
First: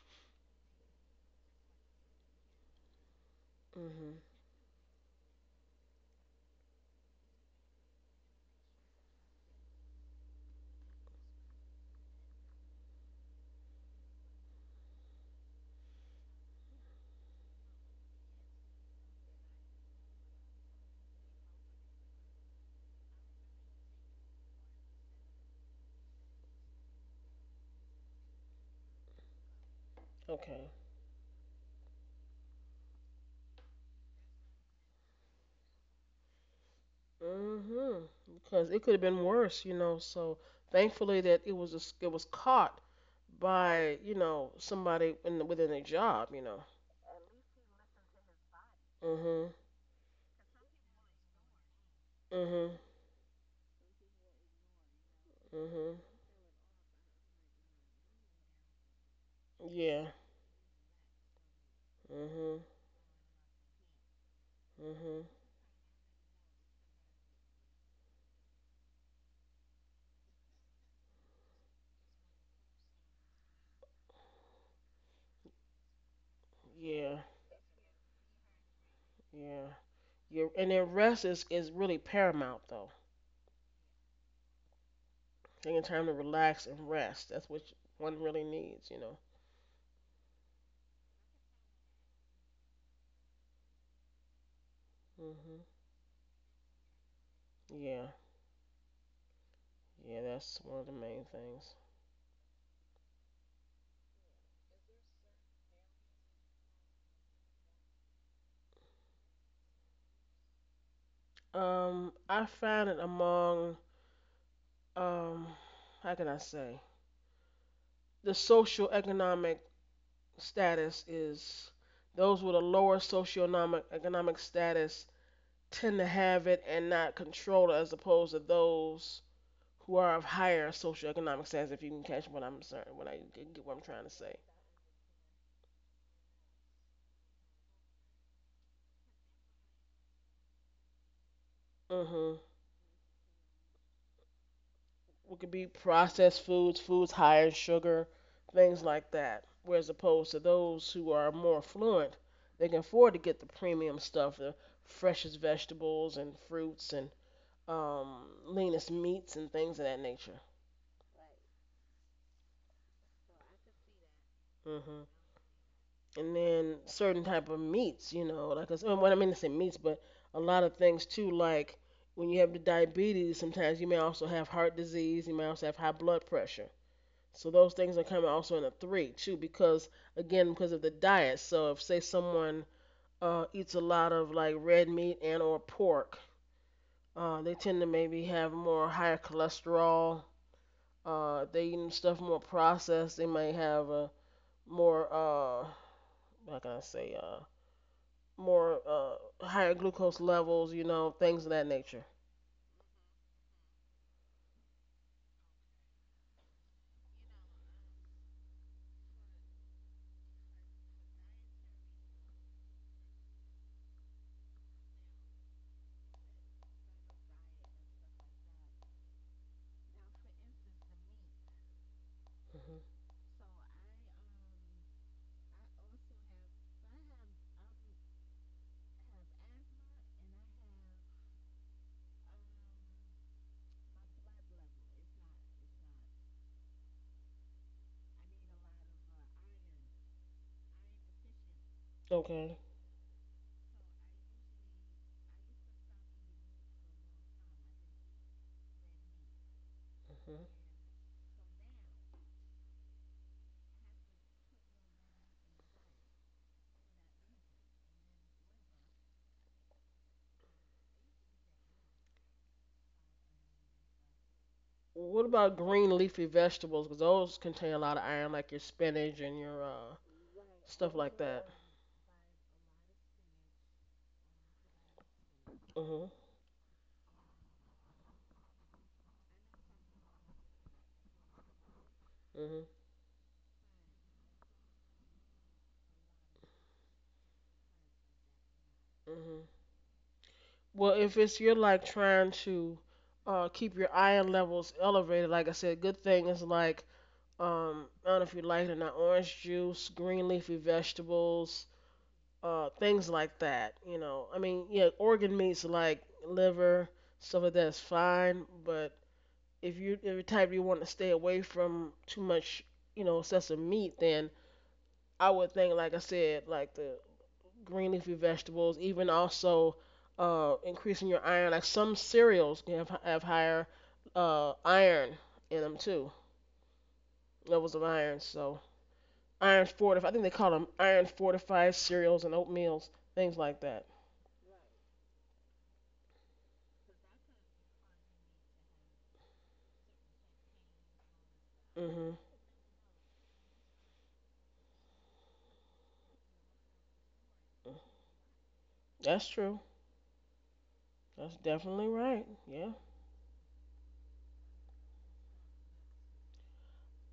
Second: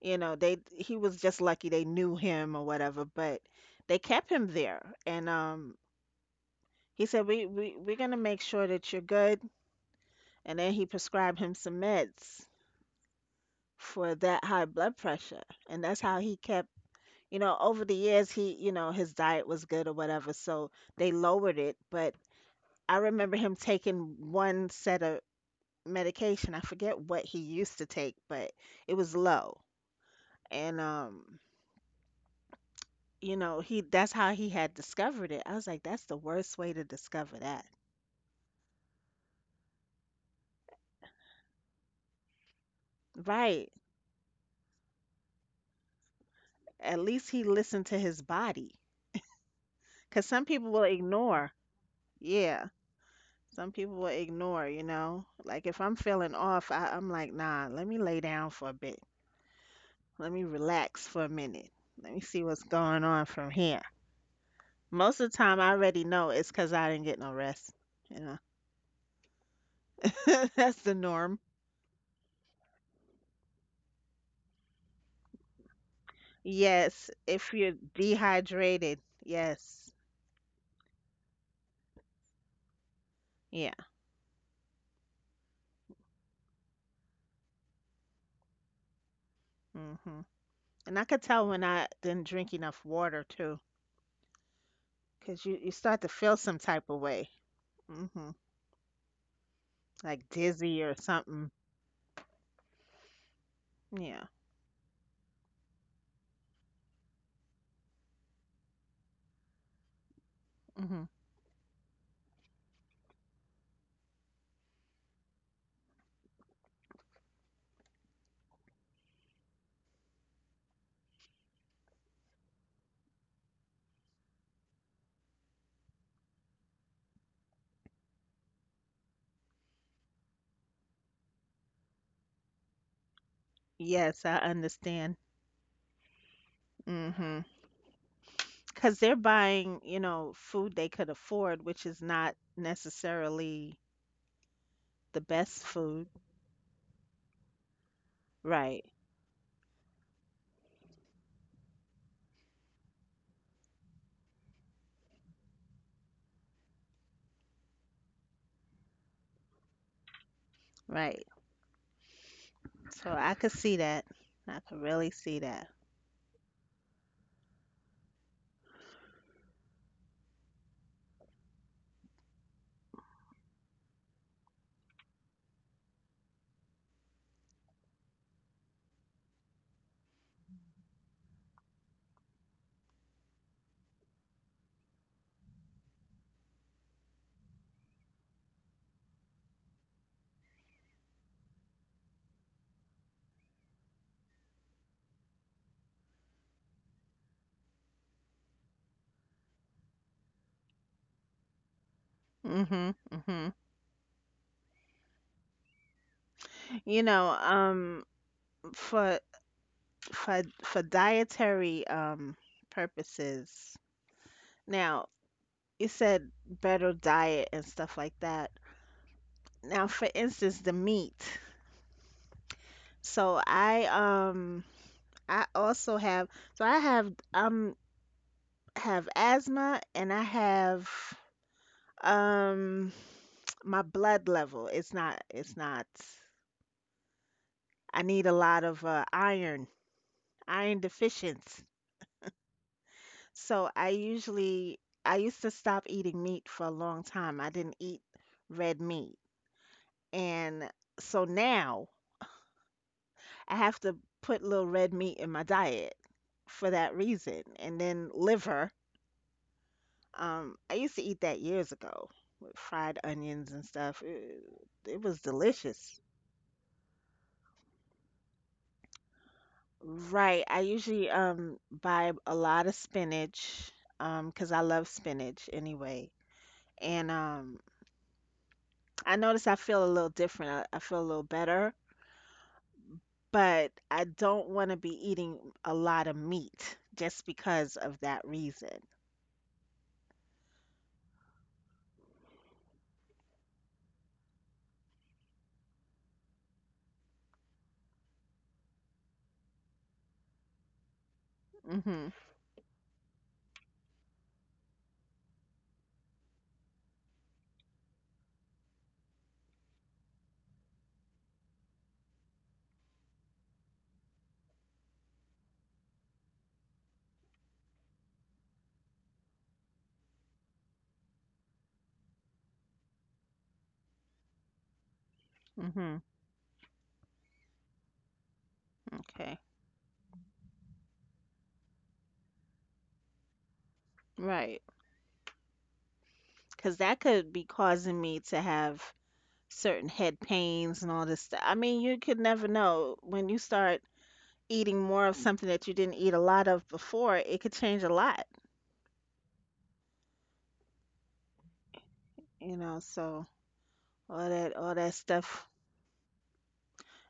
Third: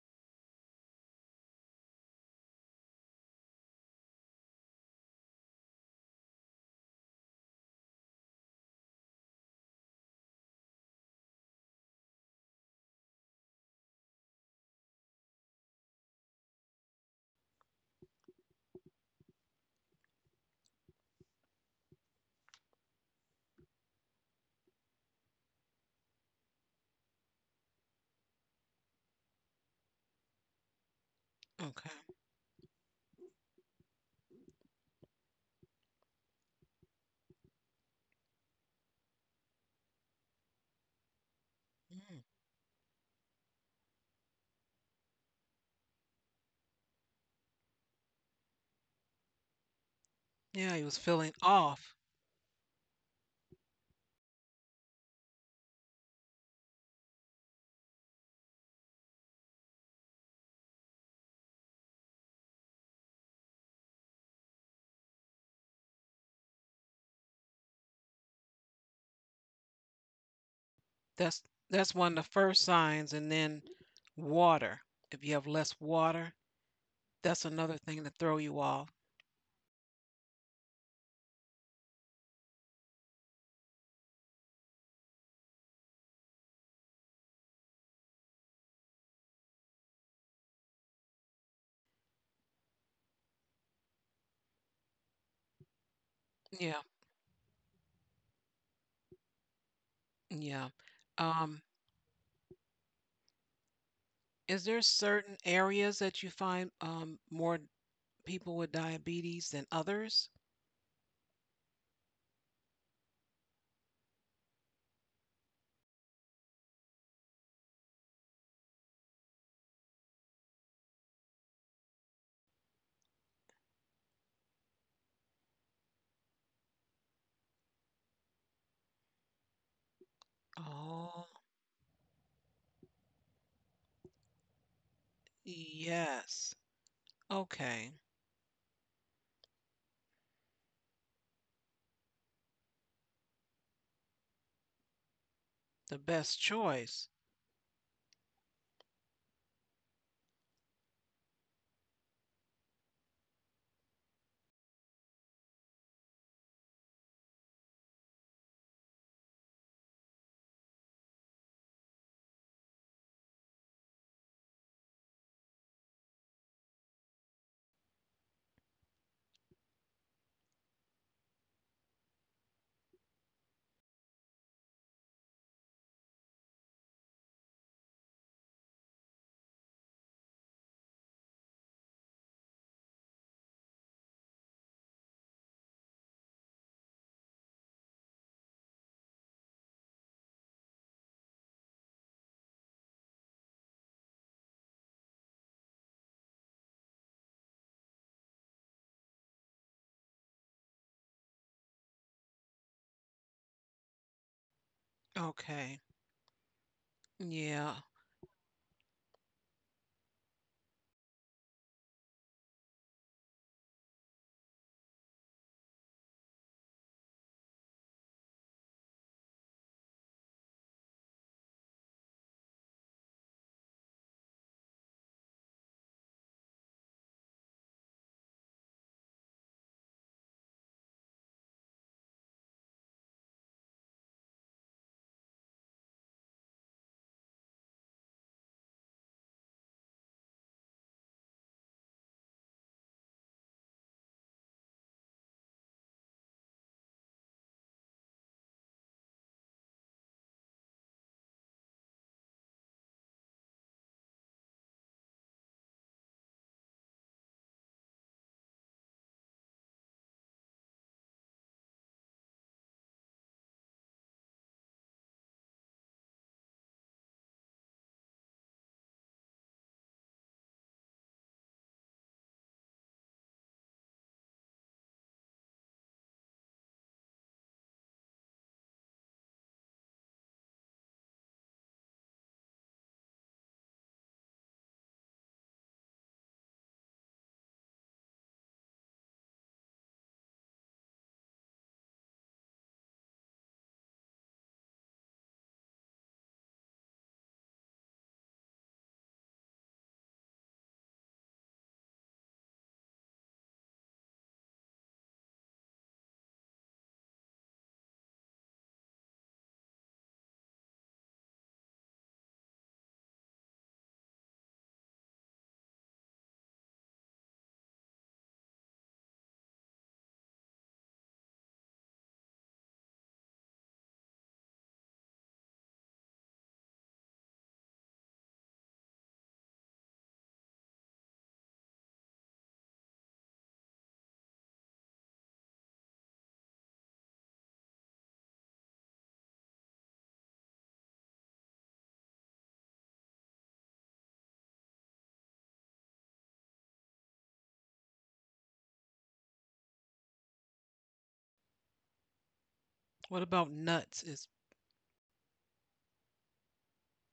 S2: you know, they he was just lucky they knew him or whatever, but they
S1: Mhm.
S2: kept him there. And he said, "We're gonna make sure that you're good." And then he prescribed him some meds for that high blood pressure, and that's how he kept, over the years he, his diet was good or whatever, so they lowered it. But I remember him taking one set of medication. I forget what he used to take, but it was low.
S1: Okay.
S2: And
S3: Okay.
S2: you know, he that's how he had discovered it. I was like, that's the worst way to discover that.
S1: Hmm. Because it could have been worse, you know. So thankfully that it was just, it
S3: Mm.
S1: was caught
S2: Right.
S1: by somebody in, within their job, you know.
S2: At least he listened to his body,
S1: Mhm.
S2: because some people
S3: Yeah,
S2: will
S3: he was feeling
S2: ignore.
S3: off.
S2: Yeah.
S1: Mhm.
S2: Some people will ignore, you know. Like if I'm
S1: Mhm.
S2: feeling off, I'm like, nah, let me lay down for a bit.
S1: Yeah.
S2: Let me relax for a minute. Let me see
S1: Mhm.
S2: what's going on from here. Most
S1: Mhm.
S2: of the time, I already know it's because I didn't get no rest. You know, [laughs] that's the norm.
S3: That's that's one of the first signs, and then water. If you have less water,
S2: Yes,
S1: Yeah.
S3: that's
S2: if you're
S3: another thing to throw you off.
S2: dehydrated,
S1: Yeah.
S2: yes,
S1: Yeah. And then rest is really paramount though.
S2: yeah.
S1: Taking time to relax and rest. That's what one really needs, you know.
S2: Hmm. And I could tell when I didn't drink enough water too, because you
S1: Mhm.
S2: you start to feel some
S3: Yeah,
S2: type of way,
S1: Yeah.
S2: hmm,
S1: Yeah.
S2: like
S1: That's
S3: yeah.
S1: one
S2: dizzy
S1: of the
S2: or
S1: main
S2: something.
S3: Um,
S1: things.
S2: Yeah.
S3: is there certain areas that you find more people with diabetes than others?
S2: Hmm.
S1: I found it among um how can I say the social economic status is, those with a lower socioeconomic economic status tend to have it and not control it as opposed to those who are of higher
S3: Oh,
S1: socioeconomic status, if you can catch what I'm saying, what I get what I'm trying to
S2: Yes,
S1: say.
S2: I understand.
S3: yes.
S2: Hmm,
S3: Okay.
S2: because they're buying, you know, food they could afford, which is
S1: Hmm
S2: not necessarily the
S1: what could be
S2: best
S3: The
S2: food.
S1: processed
S3: best
S1: foods,
S3: choice.
S1: foods higher in sugar, things
S2: Right,
S1: like that. Whereas opposed to those who are more affluent, they can afford to get the premium stuff, the freshest vegetables and fruits and leanest meats and things of that nature.
S2: right. So I could see that. I could
S1: Hmm
S2: really see that.
S1: And then certain type of meats, you know, like well, I mean to say meats, but a lot of things too, like when you have the diabetes, sometimes you may also have heart disease, you may also have high blood pressure. So those things are coming also in a three too, because again, because of the diet. So if say someone eats a lot of like red meat and or pork, they tend to maybe have more higher cholesterol. If they eating stuff more processed, they might have a more how can I say more higher glucose levels. You know, things of that nature.
S2: Mhm, mhm.
S3: Okay.
S2: You know,
S3: Yeah.
S2: for for dietary purposes. Now, you said better diet and stuff like that. Now, for instance, the meat.
S1: Hmm
S2: So I um I also have, so I have I'm have asthma and I have, um my blood level. It's not I need a lot of iron, iron deficiency.
S1: Okay.
S2: So I usually, I used to stop eating meat for a long time. I didn't eat red meat.
S1: hmm
S2: And so now I have to put little red meat in my diet for that reason. And then liver. I used to eat that years ago with fried onions and stuff. It was
S1: What about green
S2: delicious.
S1: leafy vegetables? Because those contain a lot of iron, like your spinach and your
S2: Right. I
S1: stuff
S2: usually
S1: like that.
S2: buy a lot of spinach because I love spinach
S1: Mhm.
S2: anyway. And I notice I feel a little different. I feel a little better,
S1: Mhm.
S2: but I don't want to be eating a lot of meat just because of that reason.
S1: Mhm. Well, if it's you're like trying to keep your iron levels elevated, like I said, good thing is like, I don't know if you like it or not, orange juice, green leafy vegetables,
S2: Mhm.
S1: things like that. You know, I mean, yeah, organ meats like liver, stuff like that is fine, but if you're the type you want to stay away from too much, you know, excessive meat, then I would think, like I said, like the green leafy vegetables, even also increasing your iron. Like some cereals can have higher iron in them
S2: Mhm.
S1: too, levels of iron. So
S2: Okay.
S1: iron fortified, I think they call them iron fortified cereals and oatmeals, things like that.
S2: Right, because that could be causing me to have certain head pains and all this stuff. I mean, you
S1: Hmm
S2: could never know. When you start eating more of something that you didn't eat a lot of before, it could change a lot,
S1: That's true. That's definitely right.
S2: you
S1: Yeah.
S2: know.
S3: What
S2: So
S3: about nuts? Is
S2: all that, all that stuff.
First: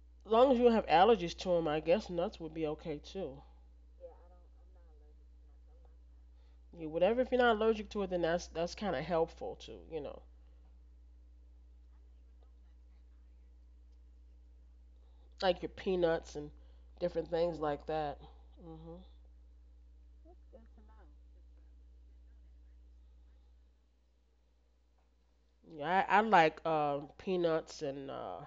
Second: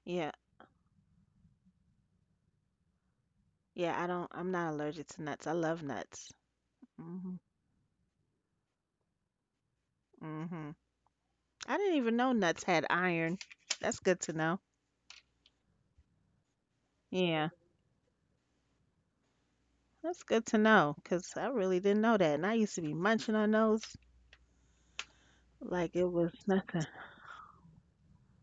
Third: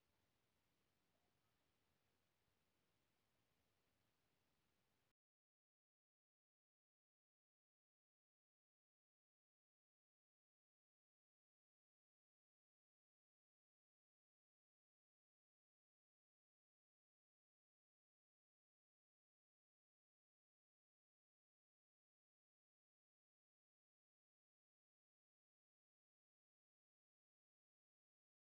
S2: Yeah.
S1: As long as you don't have allergies to them, I guess nuts would be okay too.
S2: Yeah, I'm not allergic to nuts. I love nuts.
S1: You whatever. If
S2: Mhm.
S1: you're not allergic to it, then that's kind of helpful too. You know,
S2: Mhm. I didn't even know nuts had iron. That's good to know.
S1: like your peanuts and different
S2: Yeah.
S1: things like that. Hmm
S2: That's good to know 'cause I really didn't know that. And I used to be munching on those like
S1: Yeah,
S2: it
S1: I
S2: was
S1: like
S2: nothing.
S1: peanuts and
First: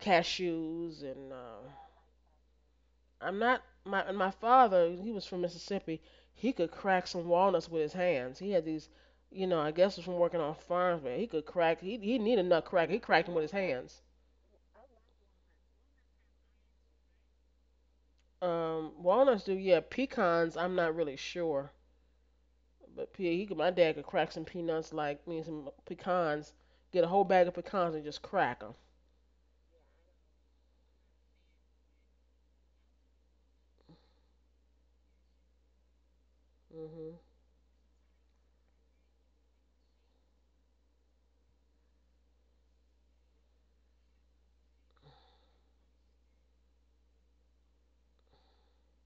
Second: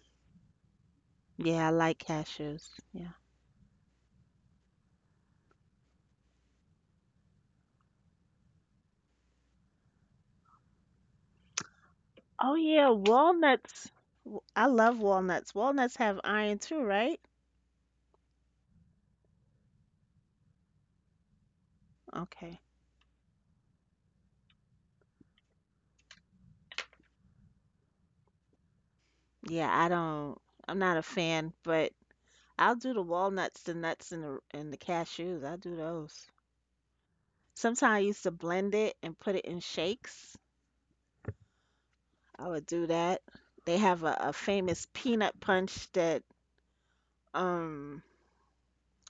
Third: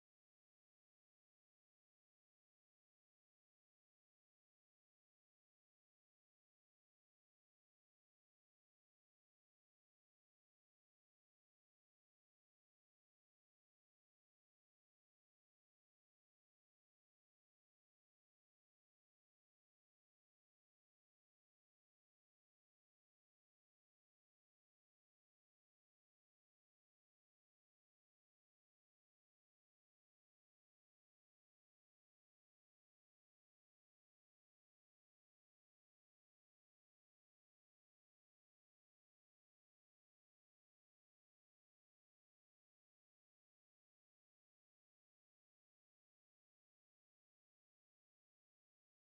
S1: cashews and
S2: Yeah, I like cashews. Yeah.
S1: I'm not my and my father. He was from Mississippi. He could crack some walnuts with his hands. He had these, you know, I guess it was from working on farms, but he could crack. He needed a
S2: Oh
S1: nut crack.
S2: yeah,
S1: He cracked them with his
S2: walnuts.
S1: hands.
S2: I love walnuts. Walnuts have iron too, right?
S1: Walnuts do, yeah. Pecans, I'm not really sure.
S2: Okay.
S1: But P he could, my dad could crack some peanuts like me some pecans, get a whole bag of pecans and just crack 'em.
S2: Yeah, I'm not a fan, but I'll do the walnuts, the nuts, and the cashews. I'll do those.
S1: Mhm.
S2: Sometimes I used to blend it and put it in shakes. I would do that. They have a famous peanut punch that um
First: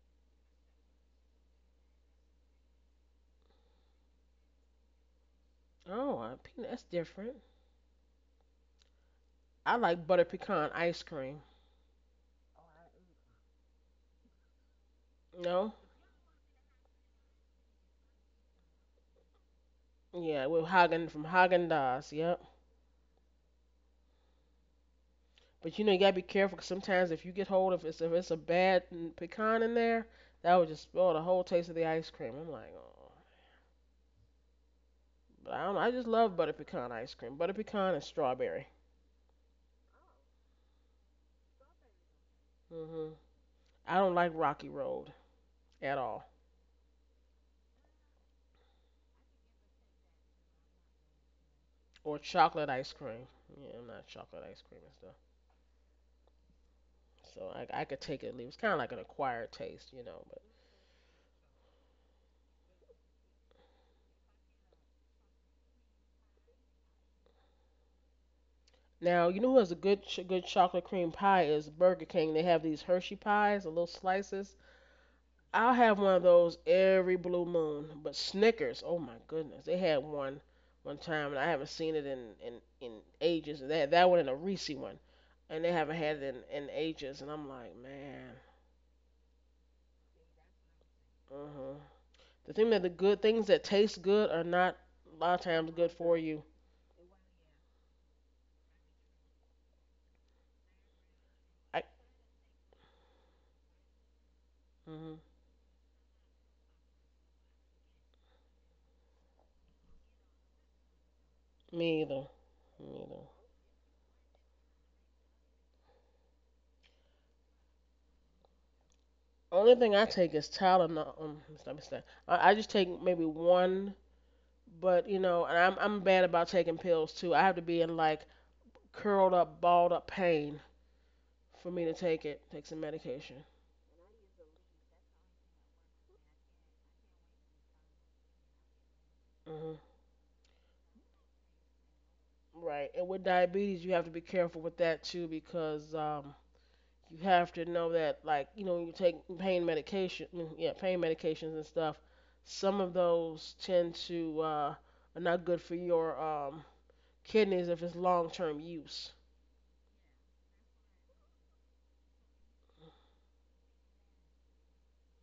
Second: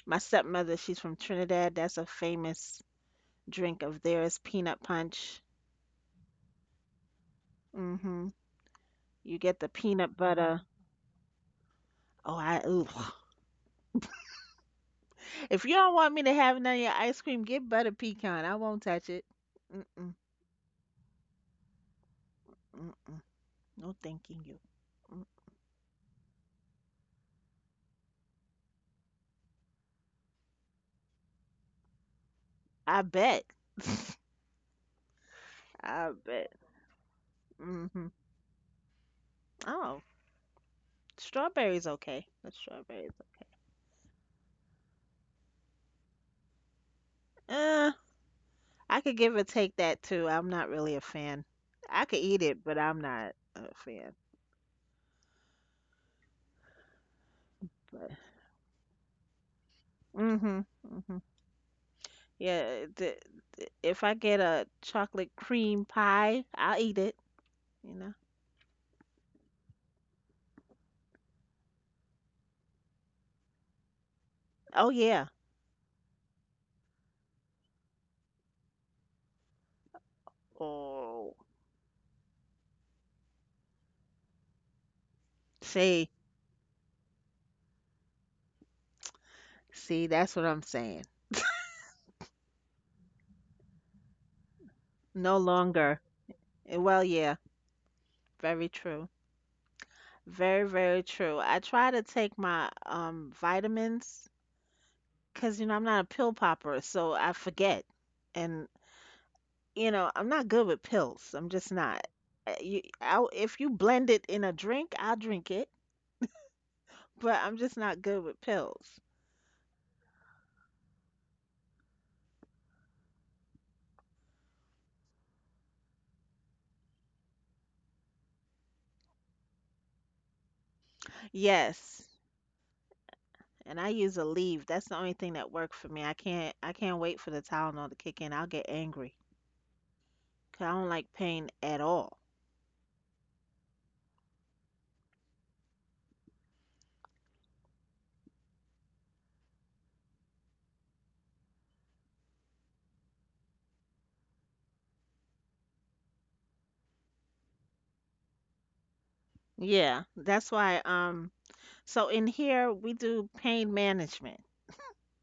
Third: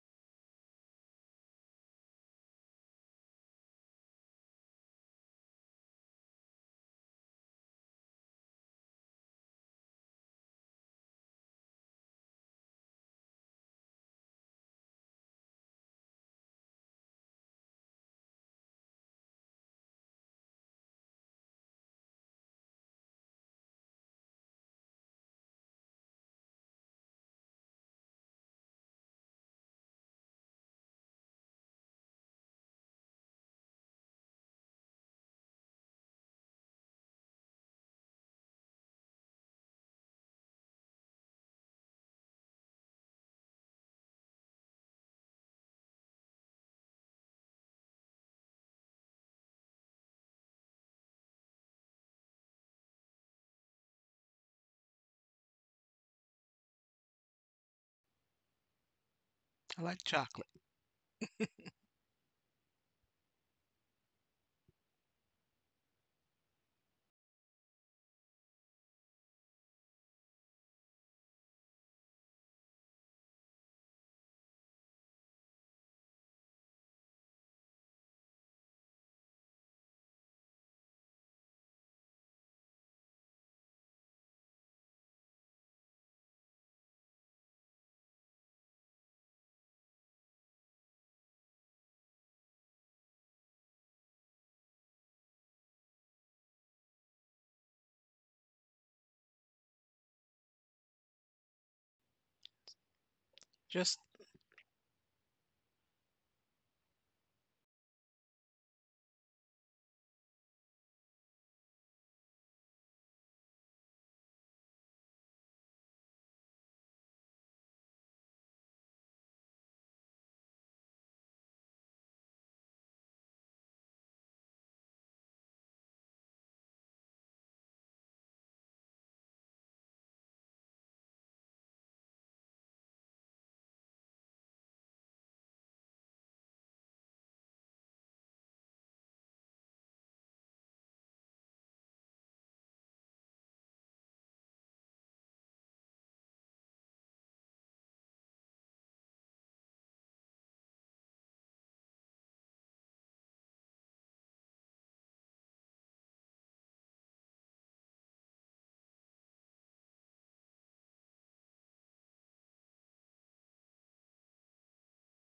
S2: my stepmother, she's from Trinidad. That's a famous drink of theirs, peanut punch.
S1: Oh, I, peanut that's different.
S2: Mm hmm You get the
S1: I like
S2: peanut
S1: butter
S2: butter.
S1: pecan ice cream.
S2: Oh, I ooh. [laughs] [sighs] If you
S1: No.
S2: don't want me to have none of your ice cream, get butter pecan. I won't touch it. Mm-mm,
S1: Yeah, with Hagen from Hagen Dazs. Yep.
S2: mm-mm. No thanking you. Mm,
S1: But you know you gotta be careful 'cause sometimes if you get hold of it's if it's a bad pecan in there, that would just spoil the whole taste of the ice cream. I'm like,
S2: I
S1: oh.
S2: bet.
S1: But I don't. I just
S2: I
S1: love butter
S2: bet.
S1: pecan ice cream. Butter pecan and
S2: Mm-hmm.
S1: strawberry.
S2: Oh, strawberries okay. The strawberries
S1: Mhm.
S2: okay.
S1: I don't like Rocky Road at all.
S2: Uh, I could give or take that too. I'm not really a fan. I
S1: Or
S2: could eat it,
S1: chocolate
S2: but
S1: ice
S2: I'm
S1: cream.
S2: not a
S1: Yeah, I'm not
S2: fan.
S1: chocolate ice cream and stuff. So I could
S2: But
S1: take it and leave. It's kind of like an acquired
S3: I
S1: taste, you
S3: like
S1: know. But
S3: chocolate.
S2: mm-hmm. Mm-hmm. Yeah, if I get a chocolate cream pie, I'll eat it, you know.
S1: now you know who has a good chocolate cream pie is Burger King. They have these Hershey pies, the little slices.
S2: Oh yeah.
S1: I'll have one of those every blue moon. But Snickers, oh my goodness, they had one one time and
S2: Oh.
S1: I haven't seen it in ages. They had that one and a Reese one, and they haven't
S2: See,
S1: had it in ages. And I'm like, man,
S2: see, that's what I'm saying.
S1: uh huh. The thing that the good things that taste good are not a lot
S2: No
S1: of times good
S2: longer.
S1: for you.
S2: Well, yeah, very true. Very, very true. I
S1: I
S2: try to take my
S3: Just
S2: vitamins
S1: mm
S2: because you know I'm not a pill popper, so I forget. And you know, I'm not good with pills. I'm just
S1: me
S2: not.
S1: either.
S2: You,
S1: Me either.
S2: I'll, if you blend it in a drink, I'll drink it, but I'm just not good with pills.
S1: Only thing I take is Tylenol. No, stop, stop. I just take maybe one, but you know, and I'm bad about taking pills too. I have to be in like curled up, balled up pain for me to
S2: Yes.
S1: take it. Take some medication.
S2: And I use a leave. That's the only thing that worked for me. I can't wait for the Tylenol to kick in. I'll get angry
S1: Hmm
S2: 'cause I don't like pain at all.
S1: Right. And with diabetes, you have to be careful with that too because you have to know that like you know when you take pain medication yeah pain medications and stuff, some of those tend to are not good for your kidneys if it's long term use.
S2: Yeah, that's why so in here we do pain management.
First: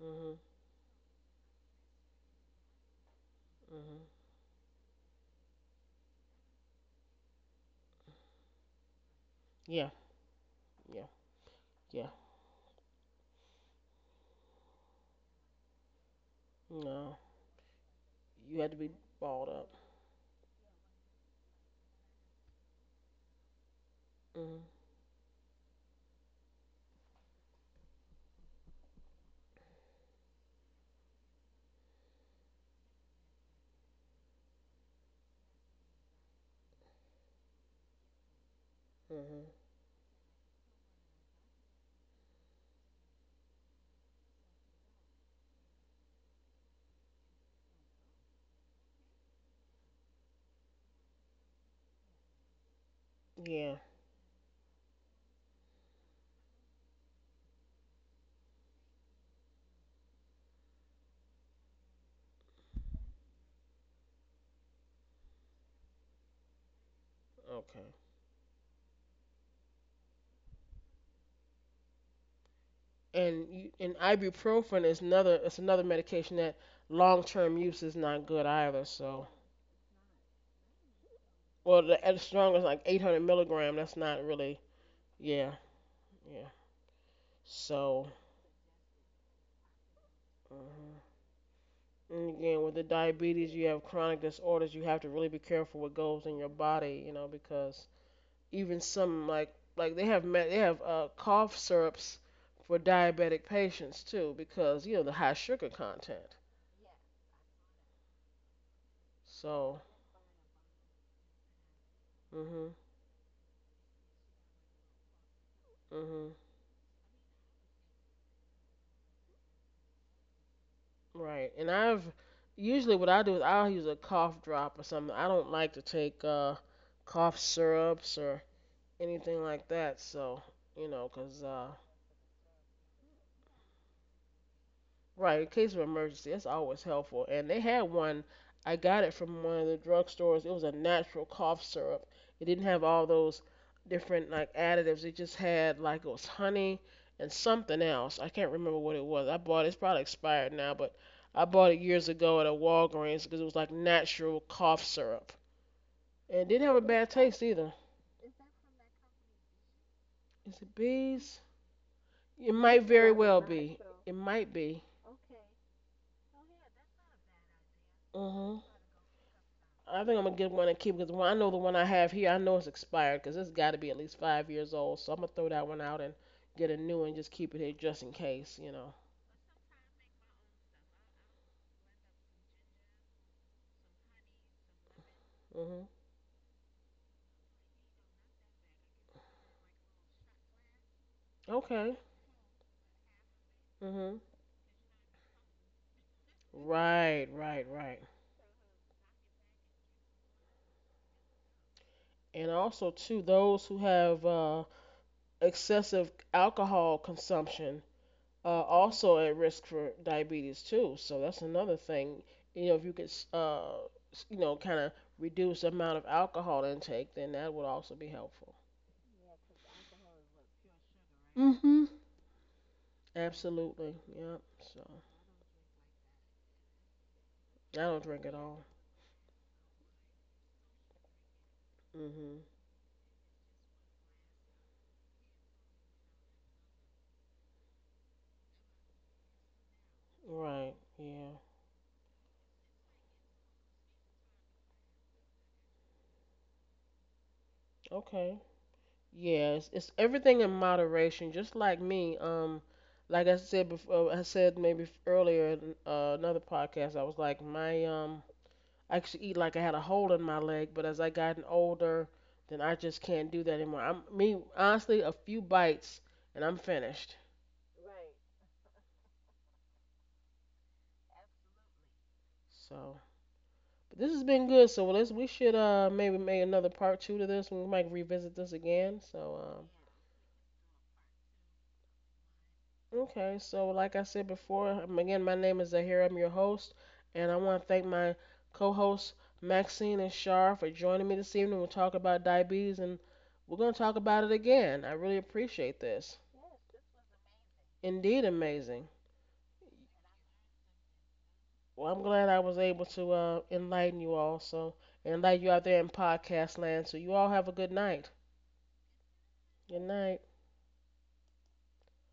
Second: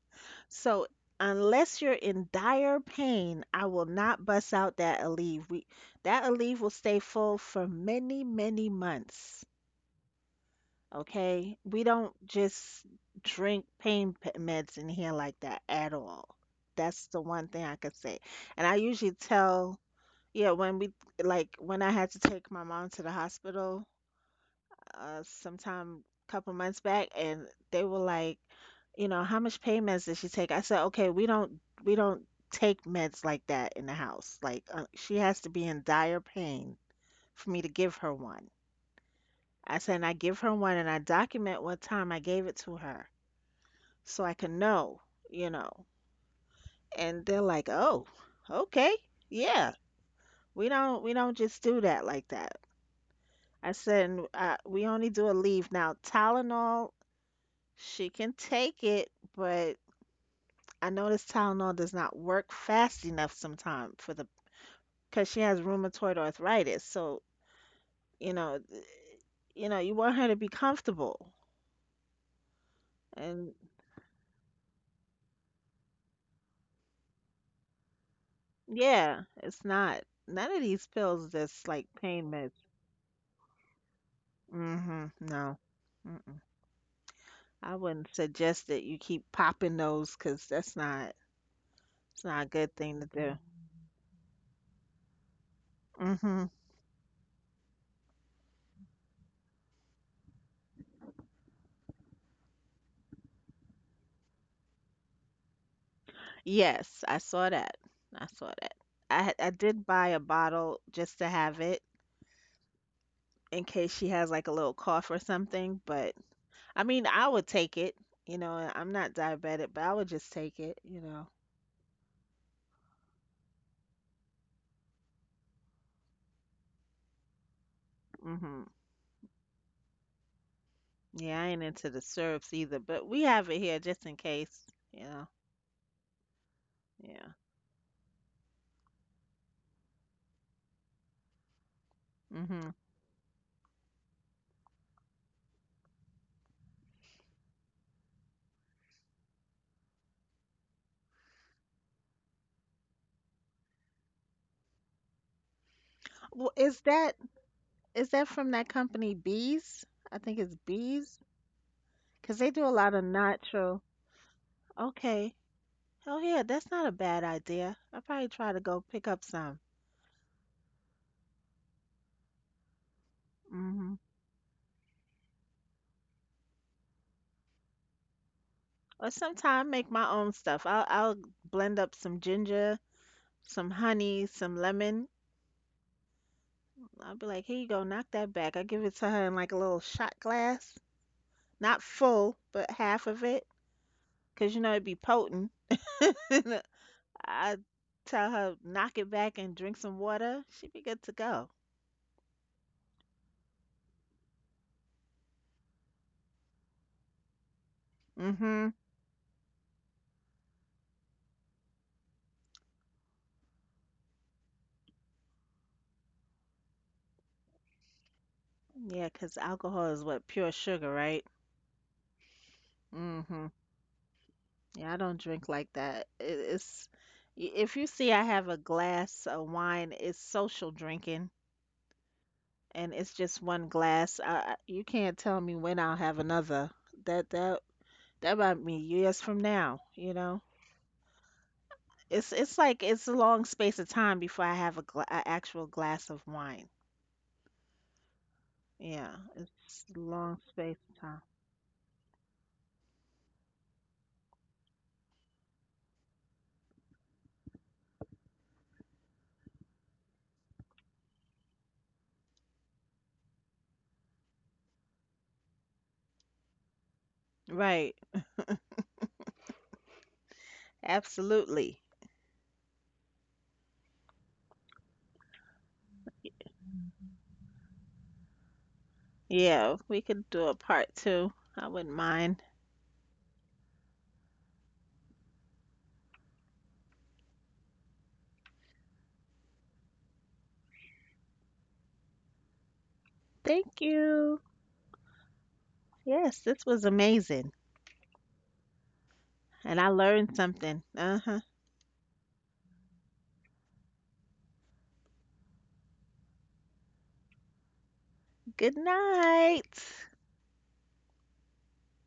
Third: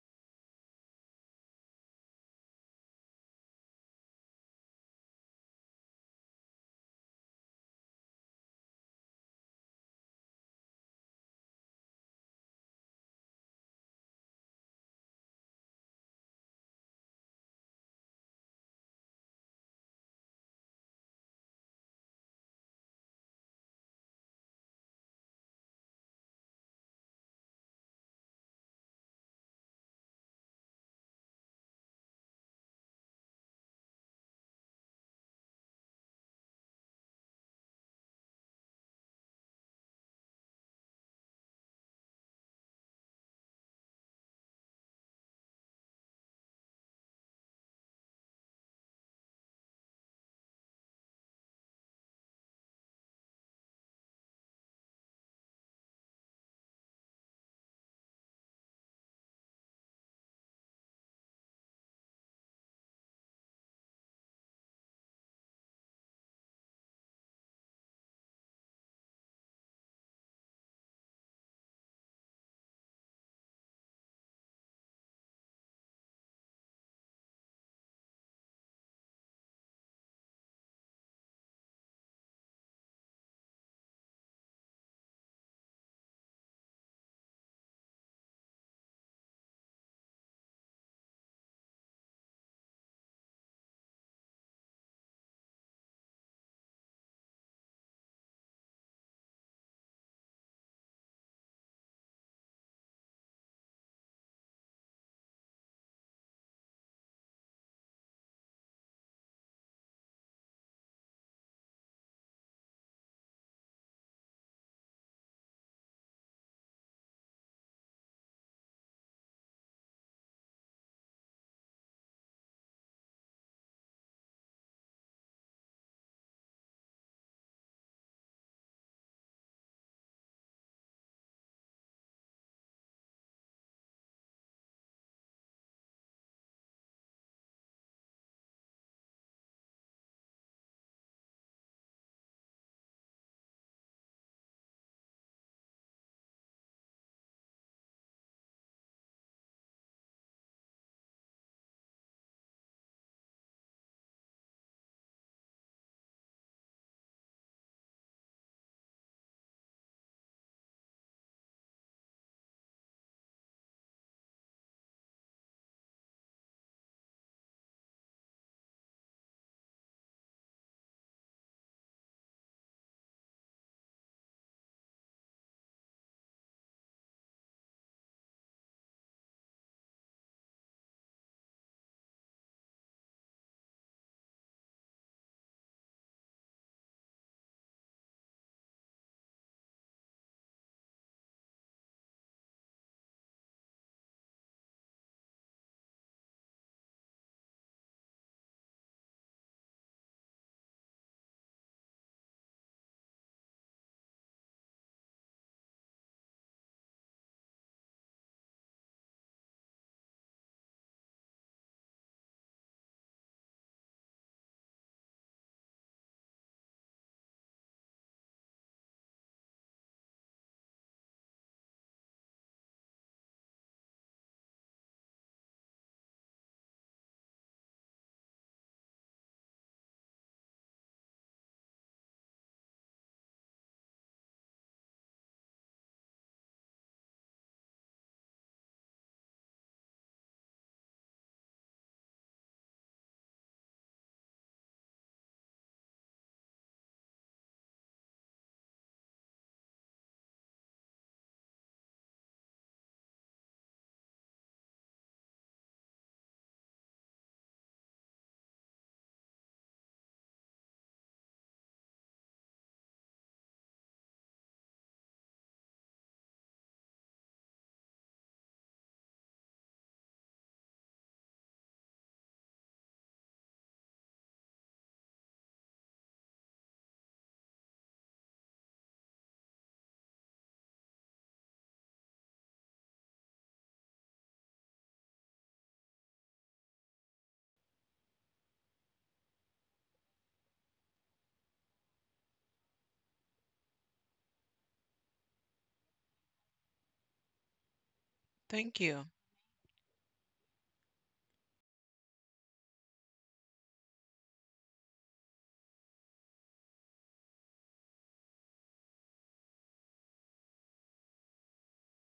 S1: Mhm.
S2: So unless you're in dire pain, I will
S1: Mhm.
S2: not bust out that Aleve. We that Aleve will stay full for many, many months.
S1: Yeah. Yeah.
S2: Okay? We
S1: Yeah.
S2: don't just drink meds in here like that at all. That's
S1: No,
S2: the one thing I could say.
S1: you
S2: And
S1: had to
S2: I
S1: be
S2: usually
S1: balled up.
S2: tell, yeah, when we, like when I had to take my mom to the hospital,
S1: Mhm.
S2: uh, sometime couple months back, and they were like, you know, how much pain meds does she take? I said, okay, we don't take meds like that in the house. Like she has to be in dire pain for me to give her one.
S1: Mhm.
S2: I said, and I give her one and I document what time I gave it to her so I can know, you know. And they're like, oh, okay, yeah, we don't just do that like that.
S1: Yeah.
S2: I said, and, we only do a leave now. Tylenol she can take it, but I know this Tylenol does not work fast enough sometimes for the, because she has rheumatoid arthritis. So,
S1: Okay.
S2: you know, you know, you want her to be comfortable.
S1: And
S2: And
S1: you, and ibuprofen is another, it's another medication that long term use is not good either. So
S2: yeah, it's not, none of these pills that's
S1: well
S2: like
S1: the, as
S2: pain
S1: strong
S2: meds.
S1: as like 800 milligram, that's not really.
S2: Mm-hmm.
S1: Yeah.
S2: No.
S1: Yeah.
S2: Mm-mm. I
S1: So,
S2: wouldn't suggest that you keep popping those because that's
S1: mhm.
S2: not,
S1: And
S2: it's not a
S1: again, with
S2: good
S1: the
S2: thing to do.
S1: diabetes, you have chronic disorders. You have to really be careful what goes in
S2: Mm-hmm.
S1: your body, you know, because even some like they have cough syrups for diabetic patients too, because you know the high sugar content.
S2: Yes, I saw that. I saw that. I
S1: So,
S2: did buy a bottle just to have it,
S1: mhm,
S2: in case she has like a little cough or something. But
S1: mhm,
S2: I mean, I would take it. You know, and I'm not diabetic, but I would just take it. You know.
S1: right. And I've usually what I do is I'll use a cough drop or something. I don't like to take cough syrups or
S2: Mhm.
S1: anything like that. So, you know, 'cause
S2: Yeah, I ain't into the syrups either, but we have it here just in case. You know.
S1: right, in case of emergency, that's always helpful.
S2: Yeah.
S1: And they had one. I got it from one of the drugstores. It was a natural cough syrup. It didn't
S2: Mhm.
S1: have all those different like additives. It just had like it was honey and something else. I can't remember what it was. I bought it. It's probably expired now, but I bought it years ago at a Walgreens because it was like natural cough syrup. And it
S2: Well,
S1: didn't have a bad taste either.
S2: is that from that company Bees? I think it's
S1: Is it
S2: Bees, 'cause
S1: bees?
S2: they
S1: It
S2: do a
S1: might
S2: lot of
S1: very well be.
S2: natural.
S1: It might be.
S2: Okay. Oh yeah, that's not a bad idea. I'll probably try
S1: Mhm.
S2: to go pick up some.
S1: I think I'm gonna get one and keep because I know the one I have here. I know it's expired because it's got to be at
S2: Mhm.
S1: least 5 years old. So I'm gonna throw that one out and get a new one. Just keep it here just in case, you know.
S2: Or sometime make my own stuff. I'll blend up some ginger, some honey, some lemon.
S1: Mhm.
S2: I'll be like, here you go, knock that back. I give it to her in like a little shot glass, not
S1: Okay.
S2: full, but half of it,
S1: Mhm.
S2: 'cause you know it'd be potent. [laughs]
S1: Right.
S2: I
S1: Right. Right.
S2: tell her knock it back and drink some water. She'd be good to go.
S1: And also too, those who have excessive alcohol consumption
S2: Mhm.
S1: also at risk for diabetes too. So that's another thing. You know, if you could, you know, kind of reduce the amount of alcohol intake, then that would also be helpful.
S2: Yeah, 'cause alcohol is what, pure sugar, right?
S1: Hmm
S2: Mhm.
S1: Absolutely. Yep. So
S2: Yeah, I don't drink like that. It's
S1: I
S2: if you
S1: don't
S2: see
S1: drink
S2: I
S1: at
S2: have a
S1: all.
S2: glass of wine, it's social drinking.
S1: Mhm.
S2: And it's just one glass. You can't tell me when I'll have another. That that that might be years from now. You know,
S1: Right. Yeah.
S2: it's like it's a long space of time before I have a actual glass of wine.
S1: Okay.
S2: Yeah,
S1: Yeah.
S2: it's
S1: It's
S2: a
S1: everything
S2: long
S1: in
S2: space of time.
S1: moderation. Just like me. Like I said before, I said maybe earlier in another podcast. I was like my I actually eat like I had a hole in my leg, but as I gotten older, then I just can't do that anymore. I'm me honestly a few bites and I'm finished.
S2: Right. Absolutely.
S1: So but this has been good, so let's we should maybe make another part two to this. We might revisit this again. So
S2: Yeah, we could do a part two. I wouldn't mind.
S1: okay, so like I said before, again my name is Zahir. I'm your host, and I want to thank my co-hosts Maxine and Shar for joining me this evening. We'll talk about diabetes, and we're gonna
S2: Thank
S1: talk about it
S2: you.
S1: again. I really appreciate this.
S2: Yes, this was amazing,
S1: Indeed,
S3: thank
S1: amazing.
S3: you.
S2: and I learned something. Uh huh.
S1: Well, I'm glad I was able to enlighten you all, so and enlighten you out there in podcast land. So you all have a good night.
S2: Good
S1: Good
S2: night.
S1: night.